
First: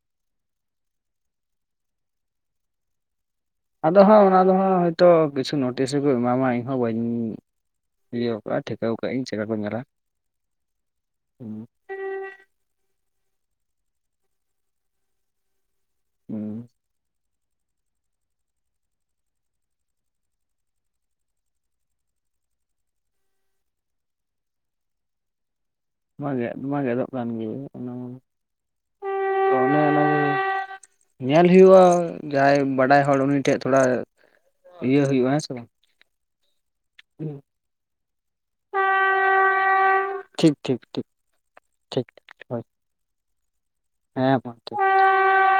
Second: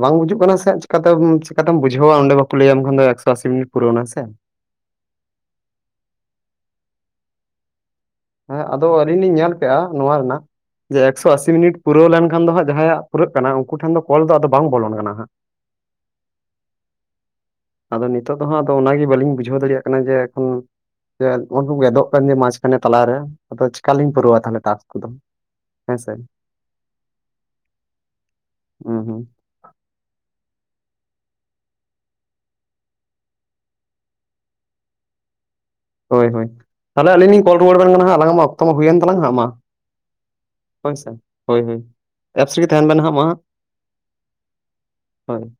[SPEAKER 1] ᱵᱟᱝ ᱵᱩᱡᱩᱜ ᱠᱟᱱᱟ ᱥᱮ ᱪᱮᱠᱟ ᱛᱮᱢ ᱪᱮᱠᱟ ᱛᱮᱢ ᱵᱩᱡᱷᱟᱹᱣᱟ ᱚᱸᱰᱮ ᱵᱟᱠᱚ ᱞᱟᱹᱭᱟᱢ ᱠᱷᱟᱱ ᱫᱚ ᱮᱠᱥᱚ ᱟᱥᱤ ᱢᱤᱱᱤᱴ
[SPEAKER 2] ᱟᱫᱚ
[SPEAKER 1] ᱯᱩᱨᱟᱹᱣᱱᱟ ᱥᱮ
[SPEAKER 2] ᱦᱟᱸᱜ ᱚᱱᱟ ᱫᱚ ᱦᱟᱸᱜ ᱦᱳᱭᱛᱚ ᱠᱤᱪᱷᱩ ᱱᱳᱴᱤᱥ ᱨᱮᱠᱚ ᱮᱢᱟᱢᱟ ᱤᱧᱦᱚᱸ ᱵᱟᱹᱧ ᱤᱭᱟᱹᱣ ᱠᱟᱜᱼᱟ
[SPEAKER 1] ᱦᱮᱸ ᱟᱫᱚ
[SPEAKER 2] ᱴᱷᱤᱠᱟᱹᱣ ᱠᱟᱜ
[SPEAKER 1] ᱟᱹᱞᱤᱧ
[SPEAKER 2] ᱟᱹᱧ
[SPEAKER 1] ᱞᱤᱧ
[SPEAKER 2] ᱪᱮᱠᱟ
[SPEAKER 1] ᱧᱮᱞ
[SPEAKER 2] ᱠᱚ
[SPEAKER 1] ᱠᱮᱜᱼᱟ
[SPEAKER 2] ᱧᱮᱞᱟ
[SPEAKER 1] ᱱᱚᱣᱟ ᱨᱮᱱᱟᱜ ᱡᱮ ᱮᱠᱥᱚ ᱟᱥᱤ ᱢᱤᱱᱤᱴ ᱯᱩᱨᱟᱹᱣ ᱞᱮᱱᱠᱷᱟᱱ ᱫᱚ ᱦᱟᱸᱜ ᱡᱟᱦᱟᱸᱭᱟᱜ ᱯᱩᱨᱟᱹᱜ ᱠᱟᱱᱟ ᱩᱱᱠᱩ ᱴᱷᱮᱱ ᱫᱚ ᱠᱚᱞ ᱫᱚ ᱟᱫᱚ ᱵᱟᱝ ᱵᱚᱞᱚᱱ ᱠᱟᱱᱟ ᱦᱟᱸᱜ
[SPEAKER 2] ᱦᱮᱸ
[SPEAKER 1] ᱟᱫᱚ ᱱᱤᱛᱚᱜ ᱫᱚ ᱦᱟᱸᱜ ᱚᱱᱟᱜᱮ ᱵᱟᱹᱞᱤᱧ ᱵᱩᱡᱷᱟᱹᱣ ᱫᱟᱲᱮᱭᱟᱜ ᱠᱟᱱᱟ ᱡᱮ ᱮᱠᱷᱚᱱ ᱡᱮ ᱱᱚᱜᱼᱚᱭ ᱜᱮᱫᱚᱜ ᱠᱟᱱᱡᱮ ᱢᱟᱪᱷ ᱠᱟᱱᱮ ᱛᱟᱞᱟ ᱨᱮ ᱟᱫᱚ ᱪᱮᱠᱟ ᱞᱤᱧ ᱯᱩᱨᱟᱹᱣᱟ ᱛᱟᱞᱦᱮ ᱴᱟᱥᱠ ᱠᱚᱫᱚ ᱦᱮᱸᱥᱮ
[SPEAKER 2] ᱢᱟ ᱜᱮᱫ ᱢᱟ ᱜᱮᱫᱚᱜ ᱠᱟᱱ ᱜᱮ ᱚᱱᱟ ᱢᱟᱱᱮ
[SPEAKER 1] ᱦᱩᱸ ᱦᱩᱸ
[SPEAKER 2] ᱟᱫᱚ ᱚᱱᱮ ᱚᱱᱟᱜᱮ ᱧᱮᱞ ᱦᱩᱭᱩᱜᱼᱟ᱾ ᱡᱟᱦᱟᱸᱭ ᱵᱟᱰᱟᱭ ᱦᱚᱲ ᱩᱱᱤ ᱴᱷᱮᱡ ᱛᱷᱚᱲᱟ ᱤᱭᱟᱹ ᱦᱩᱭᱩᱜᱼᱟ ᱦᱮᱸ ᱥᱮ ᱵᱟᱝ
[SPEAKER 1] ᱦᱳᱭ ᱦᱳᱭ ᱛᱟᱞᱦᱮ ᱟᱹᱞᱤᱧ ᱞᱤᱧ ᱠᱚᱞ ᱨᱩᱣᱟᱹᱲ ᱟᱵᱮᱱ ᱠᱟᱱᱟ ᱦᱟᱸᱜ ᱟᱞᱟᱝ ᱢᱟ ᱱᱤᱛᱚᱜ ᱢᱟ ᱦᱩᱭᱮᱱ ᱛᱟᱞᱟᱝᱼᱟ ᱦᱟᱸᱜ ᱢᱟ
[SPEAKER 2] ᱴᱷᱤᱠ ᱴᱷᱤᱠ ᱴᱷᱤᱠ
[SPEAKER 1] ᱦᱚᱭᱥᱮ ᱦᱚᱭ ᱦᱚᱭ
[SPEAKER 2] ᱴᱷᱤᱠ
[SPEAKER 1] ᱮᱯᱥ
[SPEAKER 2] ᱦᱳᱭ
[SPEAKER 1] ᱨᱮᱜᱮ ᱛᱟᱦᱮᱱ ᱵᱮᱱ ᱦᱟᱸᱜ ᱢᱟᱦᱟᱸᱜ
[SPEAKER 2] ᱦᱮᱸ ᱢᱟ ᱛᱚᱵᱮ
[SPEAKER 1] ᱦᱳᱭ